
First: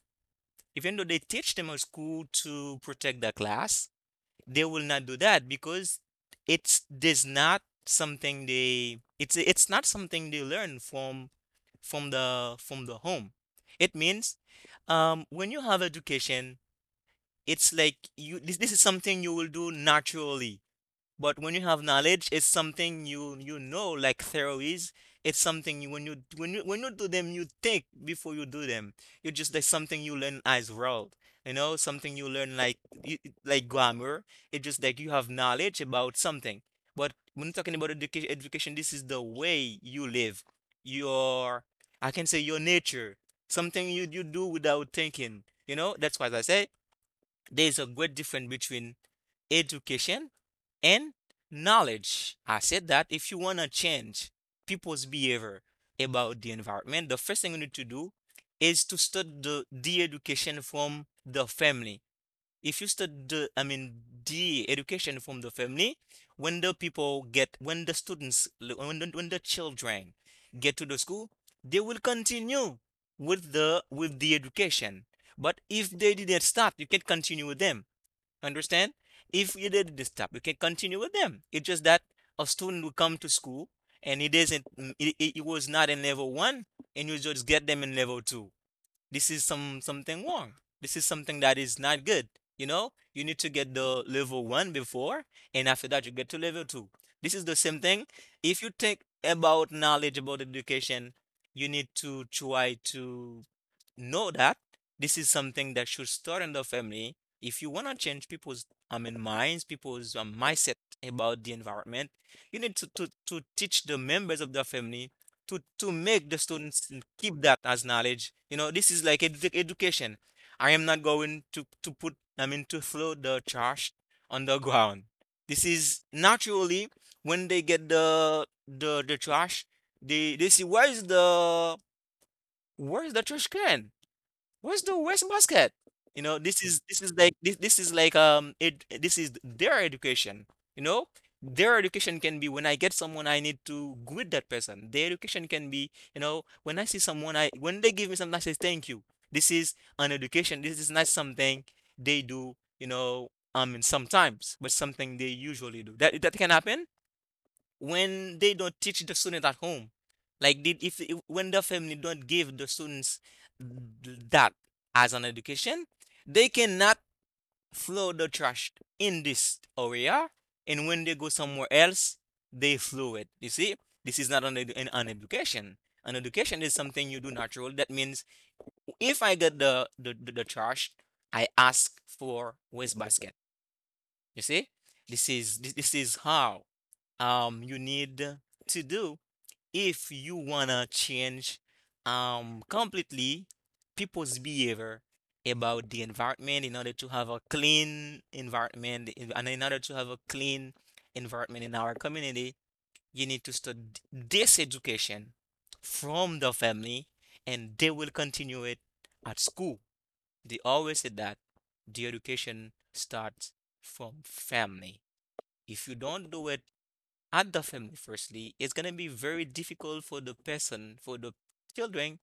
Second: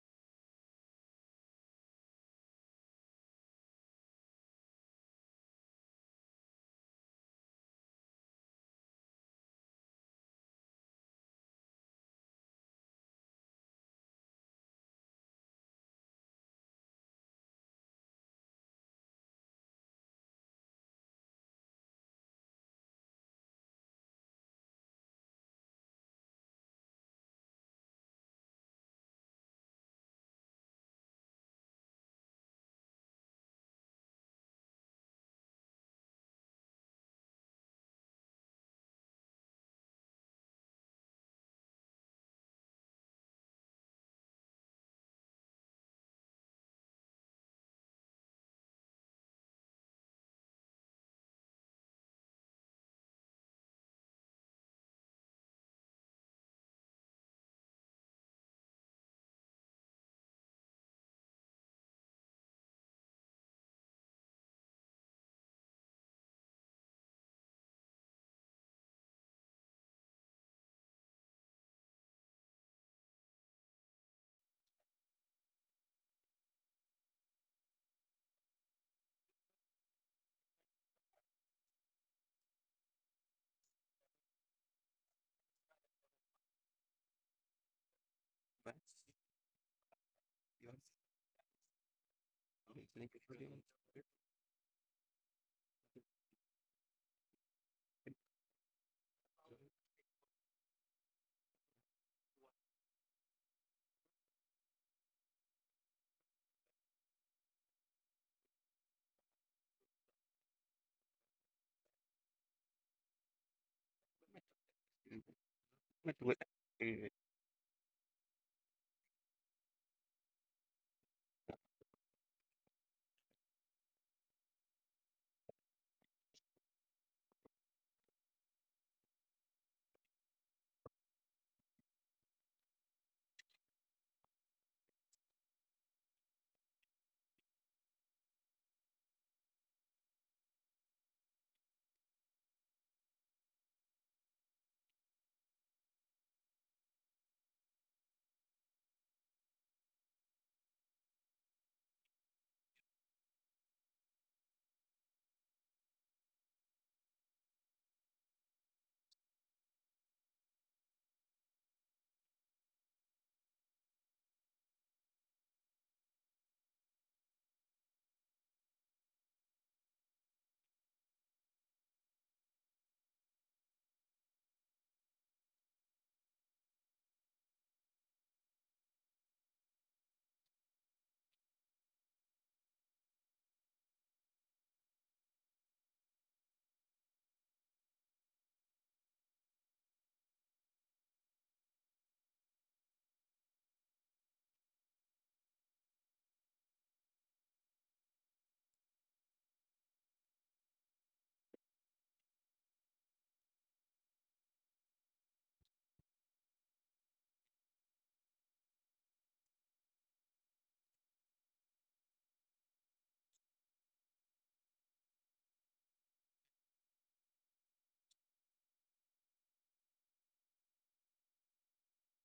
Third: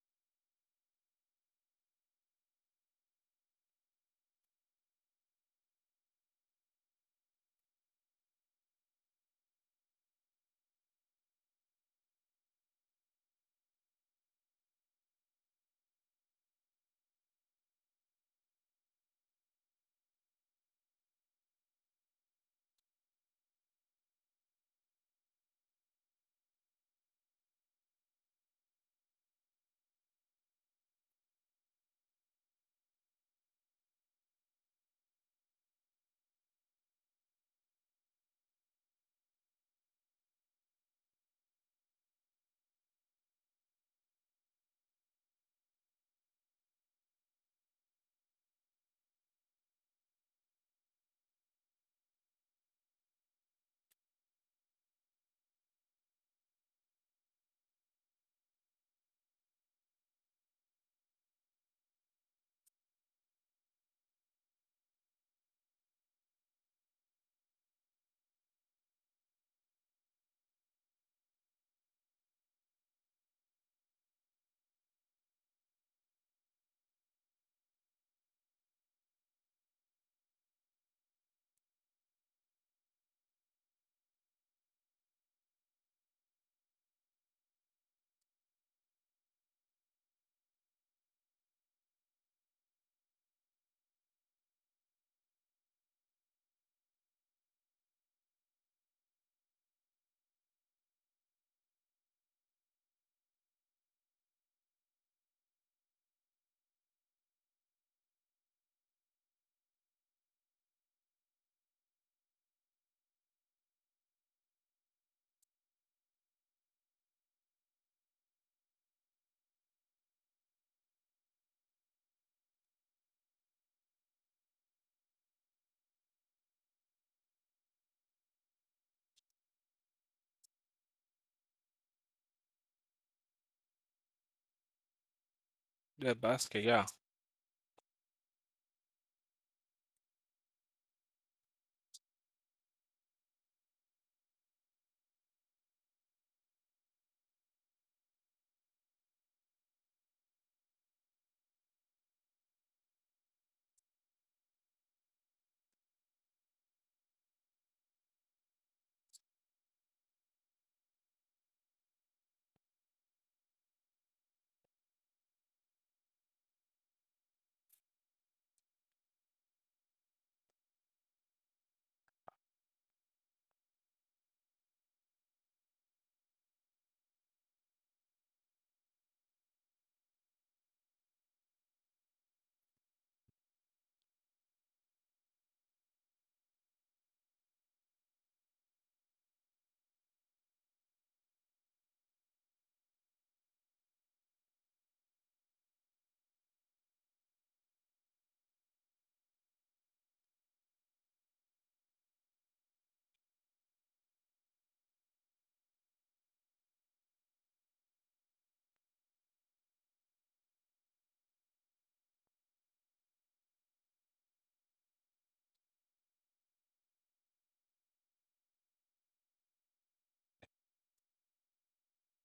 S2: even though they teach them at school to protect the class, they will not do that, because it's there's not something they it's not something they learn from the home. It means, when you have education, it's like, this is something you will do naturally. But when you have knowledge, it's something you like theories. It's something you, when you when you when you do them, you think before you do them. You just like something you learn as well. Something you learn, like you, like grammar. It's just like you have knowledge about something. But when talking about education, education, this is the way you live. Your, I can say your nature. Something you do without thinking. That's why I say there's a great difference between education and knowledge. I said that, if you want to change people's behavior about the environment, the first thing you need to do is to start the education from the family. If you start the, I mean, the education from the family, when the people get, when the students, when the children get to the school, they will continue with the education. But if they didn't start, you can't continue with them. Understand? If you did this stop, you can continue with them. It's just that a student will come to school, and it isn't mm, it was not in level one, and you just get them in level two. This is something wrong. This is something that is not good. You need to get the level one before, and after that you get to level two. This is the same thing. If you think about knowledge, about education, you need to try to know that this is something that should start in the family. If you want to change people's, I mean, minds, people's, mindset about the environment, you need to teach the members of the family, to make the students keep that as knowledge. This is like education. I am not going I mean, to throw the trash on the ground. This is naturally. When they get the trash, they see, where is the, where is the trash can? Where's the west basket?
S1: The
S2: You know,
S1: basket,
S2: this is
S1: yeah.
S2: this is like this is like it this is their education. You know, their education can be, when I get someone I need to greet that person. Their education can be, when I see someone, I, when they give me something, I say thank you. This is an education. This is not something they do. You know, I mean sometimes, but something they usually do. That can happen when they don't teach the student at home, like did if- when the family don't give the students that as an education. They cannot throw the trash in this area, and when they go somewhere else, they throw it. You see, this is not an education. An education is something you do natural. That means, if I get the trash, I ask for waste basket. You see, this is how, you need to do, if you wanna change completely people's behavior about the environment, in order to have a clean environment, and in order to have a clean environment in our community, you need to start this education from the family, and they will continue it at school. They always say that the education starts from family. If you don't do it at the family firstly, it's going to be very difficult for the person, for the children,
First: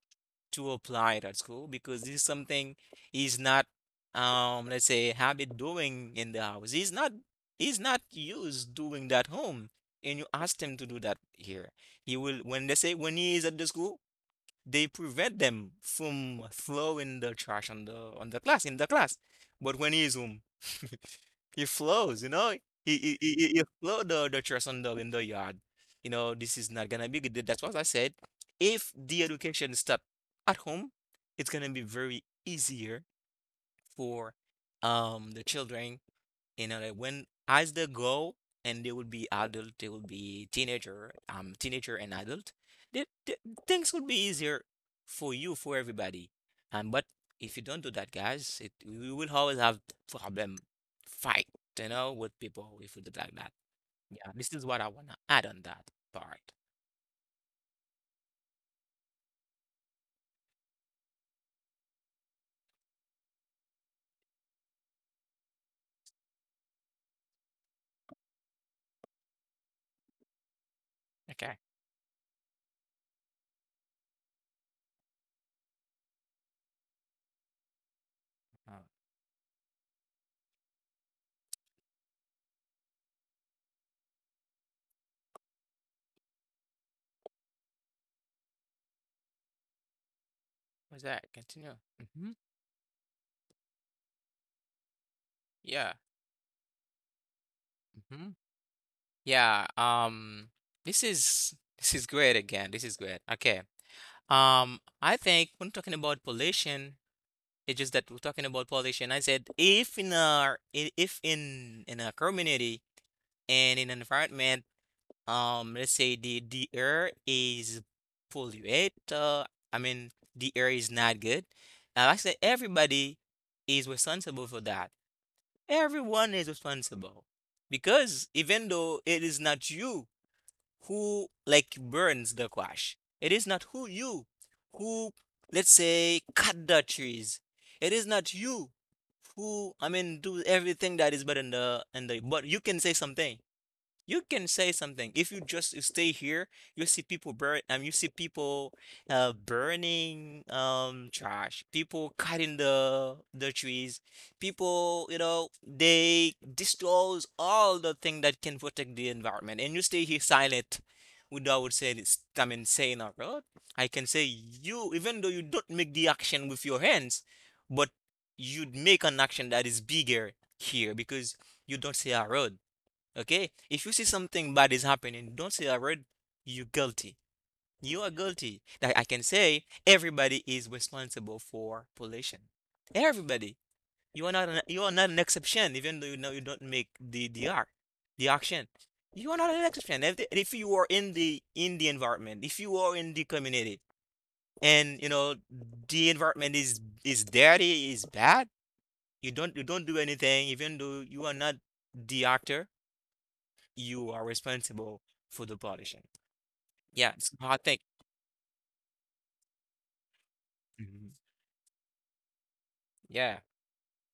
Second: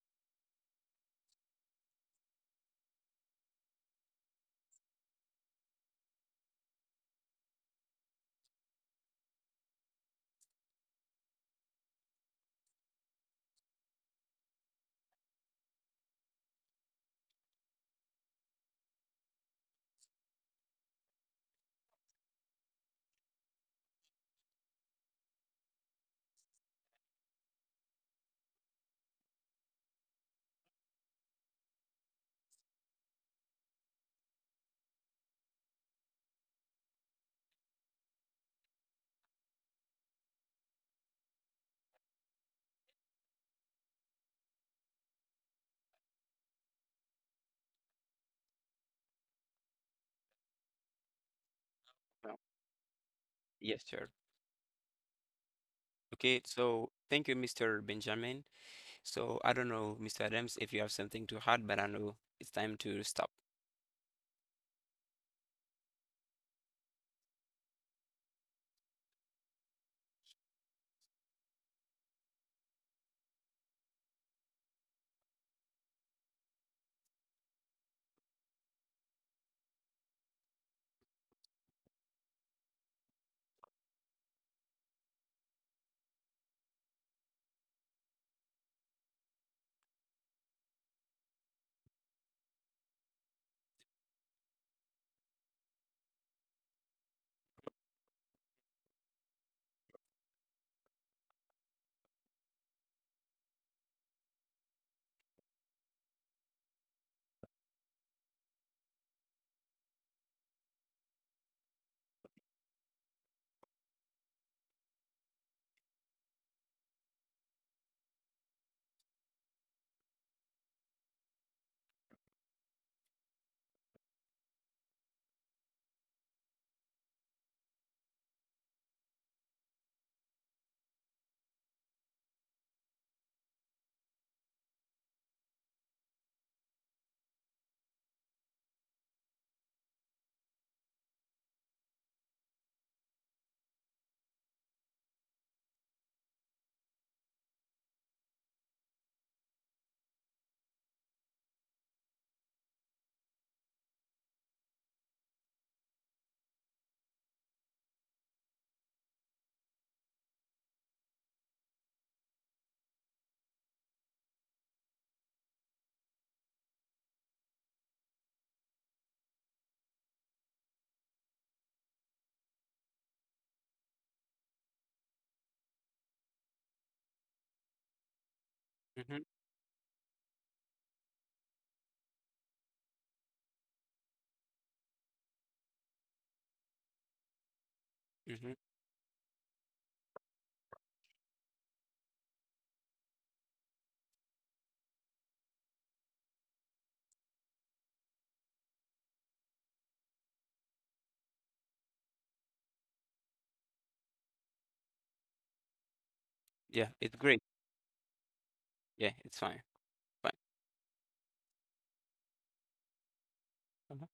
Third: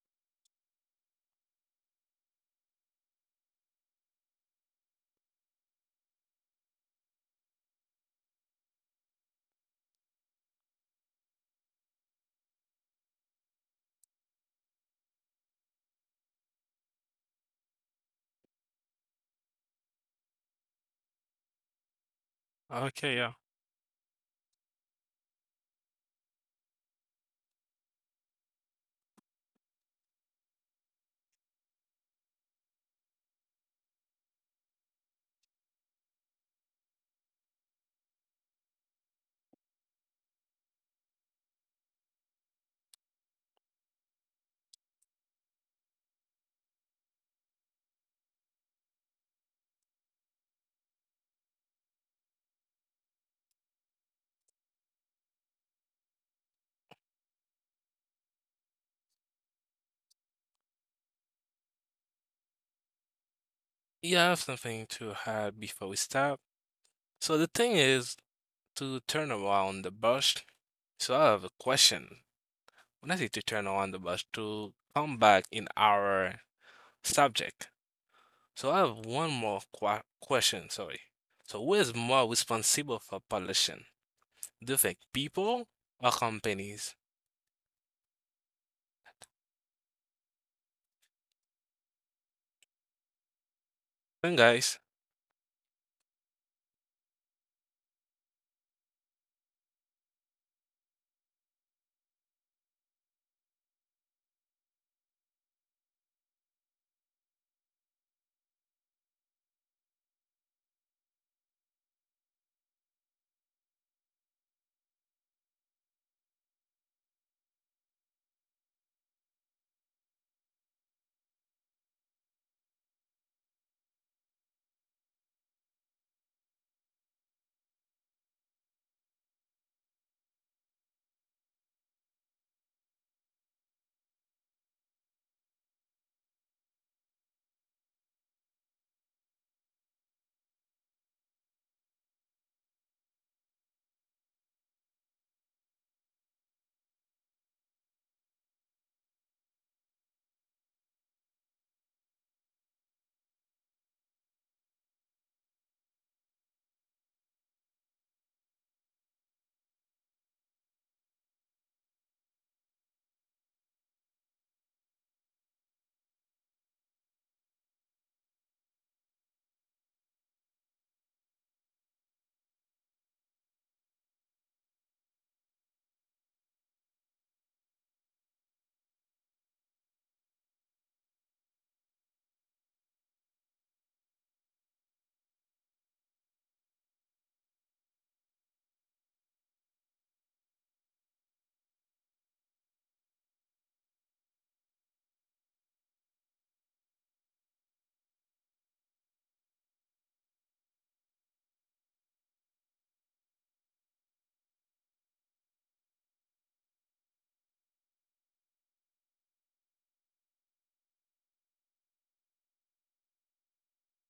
S2: to apply it at school, because this is something he's not, let's say, habit doing in the house. He's not, he's not used doing that home, and you ask him to do that here. He will, when they say, when he is at the school, they prevent them from throwing the trash on the, on the class, in the class. But when he is home, he flows, he
S1: Okay,
S2: he
S1: yeah.
S2: he, he he throw the trash on the in the yard. This is not gonna be good. That's what I said. If the education start at home, it's gonna be very easier for, the children, that when, as they grow and they will be adult, they will be teenager, teenager and adult, they, they, things will be easier for you, for everybody. And but, if you don't do that, guys, it you will always have problem, fight, with people, if you do like that.
S3: Yes, sir.
S2: Yeah, this is what I wanna add on that
S3: Okay,
S2: part.
S3: so thank you, Mr. Benjamin. So I don't know, Mr. Adams, if you have something to add, but I know it's time to stop.
S1: You have something to add before we start. So the thing is to turn around the bush. So I have a
S2: Okay.
S1: question. When I say to turn around the bush, to come back in our subject. So I
S2: Uh,
S1: have one more qua question, sorry. So who is more responsible for pollution? Do you think people or companies?
S2: What's that? Continue. Hmm.
S1: And guys.
S2: Yeah. Hmm. Yeah. This is this is great again. This is great. Okay. I think, when talking about pollution, it's just that we're talking about pollution. I said, if if in a community and in an environment, let's say the air is polluted. I mean the air is not good. I said, everybody is responsible for that. Everyone is responsible, because even though it is not you who like burns the quash. It is not who you who, let's say, cut the trees. It is not you who, I mean, do everything that is bad in the but you can say something. You can say something. If you just stay here, you see people burn, you see people burning trash, people cutting the trees, people, they destroys all the thing that can protect the environment, and you stay here silent without saying it's I mean saying a word. I can say you, even though you don't make the action with your hands, but you'd make an action that is bigger here, because you don't say a word. Okay? If you see something bad is happening, don't say a word. You're guilty. You are guilty. That I
S3: Mm-hmm,
S2: can say, everybody is responsible for pollution. Everybody. You are not an exception, even though you know you don't make the act, the
S3: mm-hmm.
S2: action. You are not an exception. If you are in the environment, if you are in the community, and you know the environment is dirty, is bad, you don't do anything. Even though you are not the actor, you are responsible for the pollution.
S3: Yeah,
S2: Yeah,
S3: it's
S2: it's
S3: great.
S2: a hard thing.
S3: Yeah, it's fine. Fine.
S2: Mhm. Yeah.
S3: Mhm.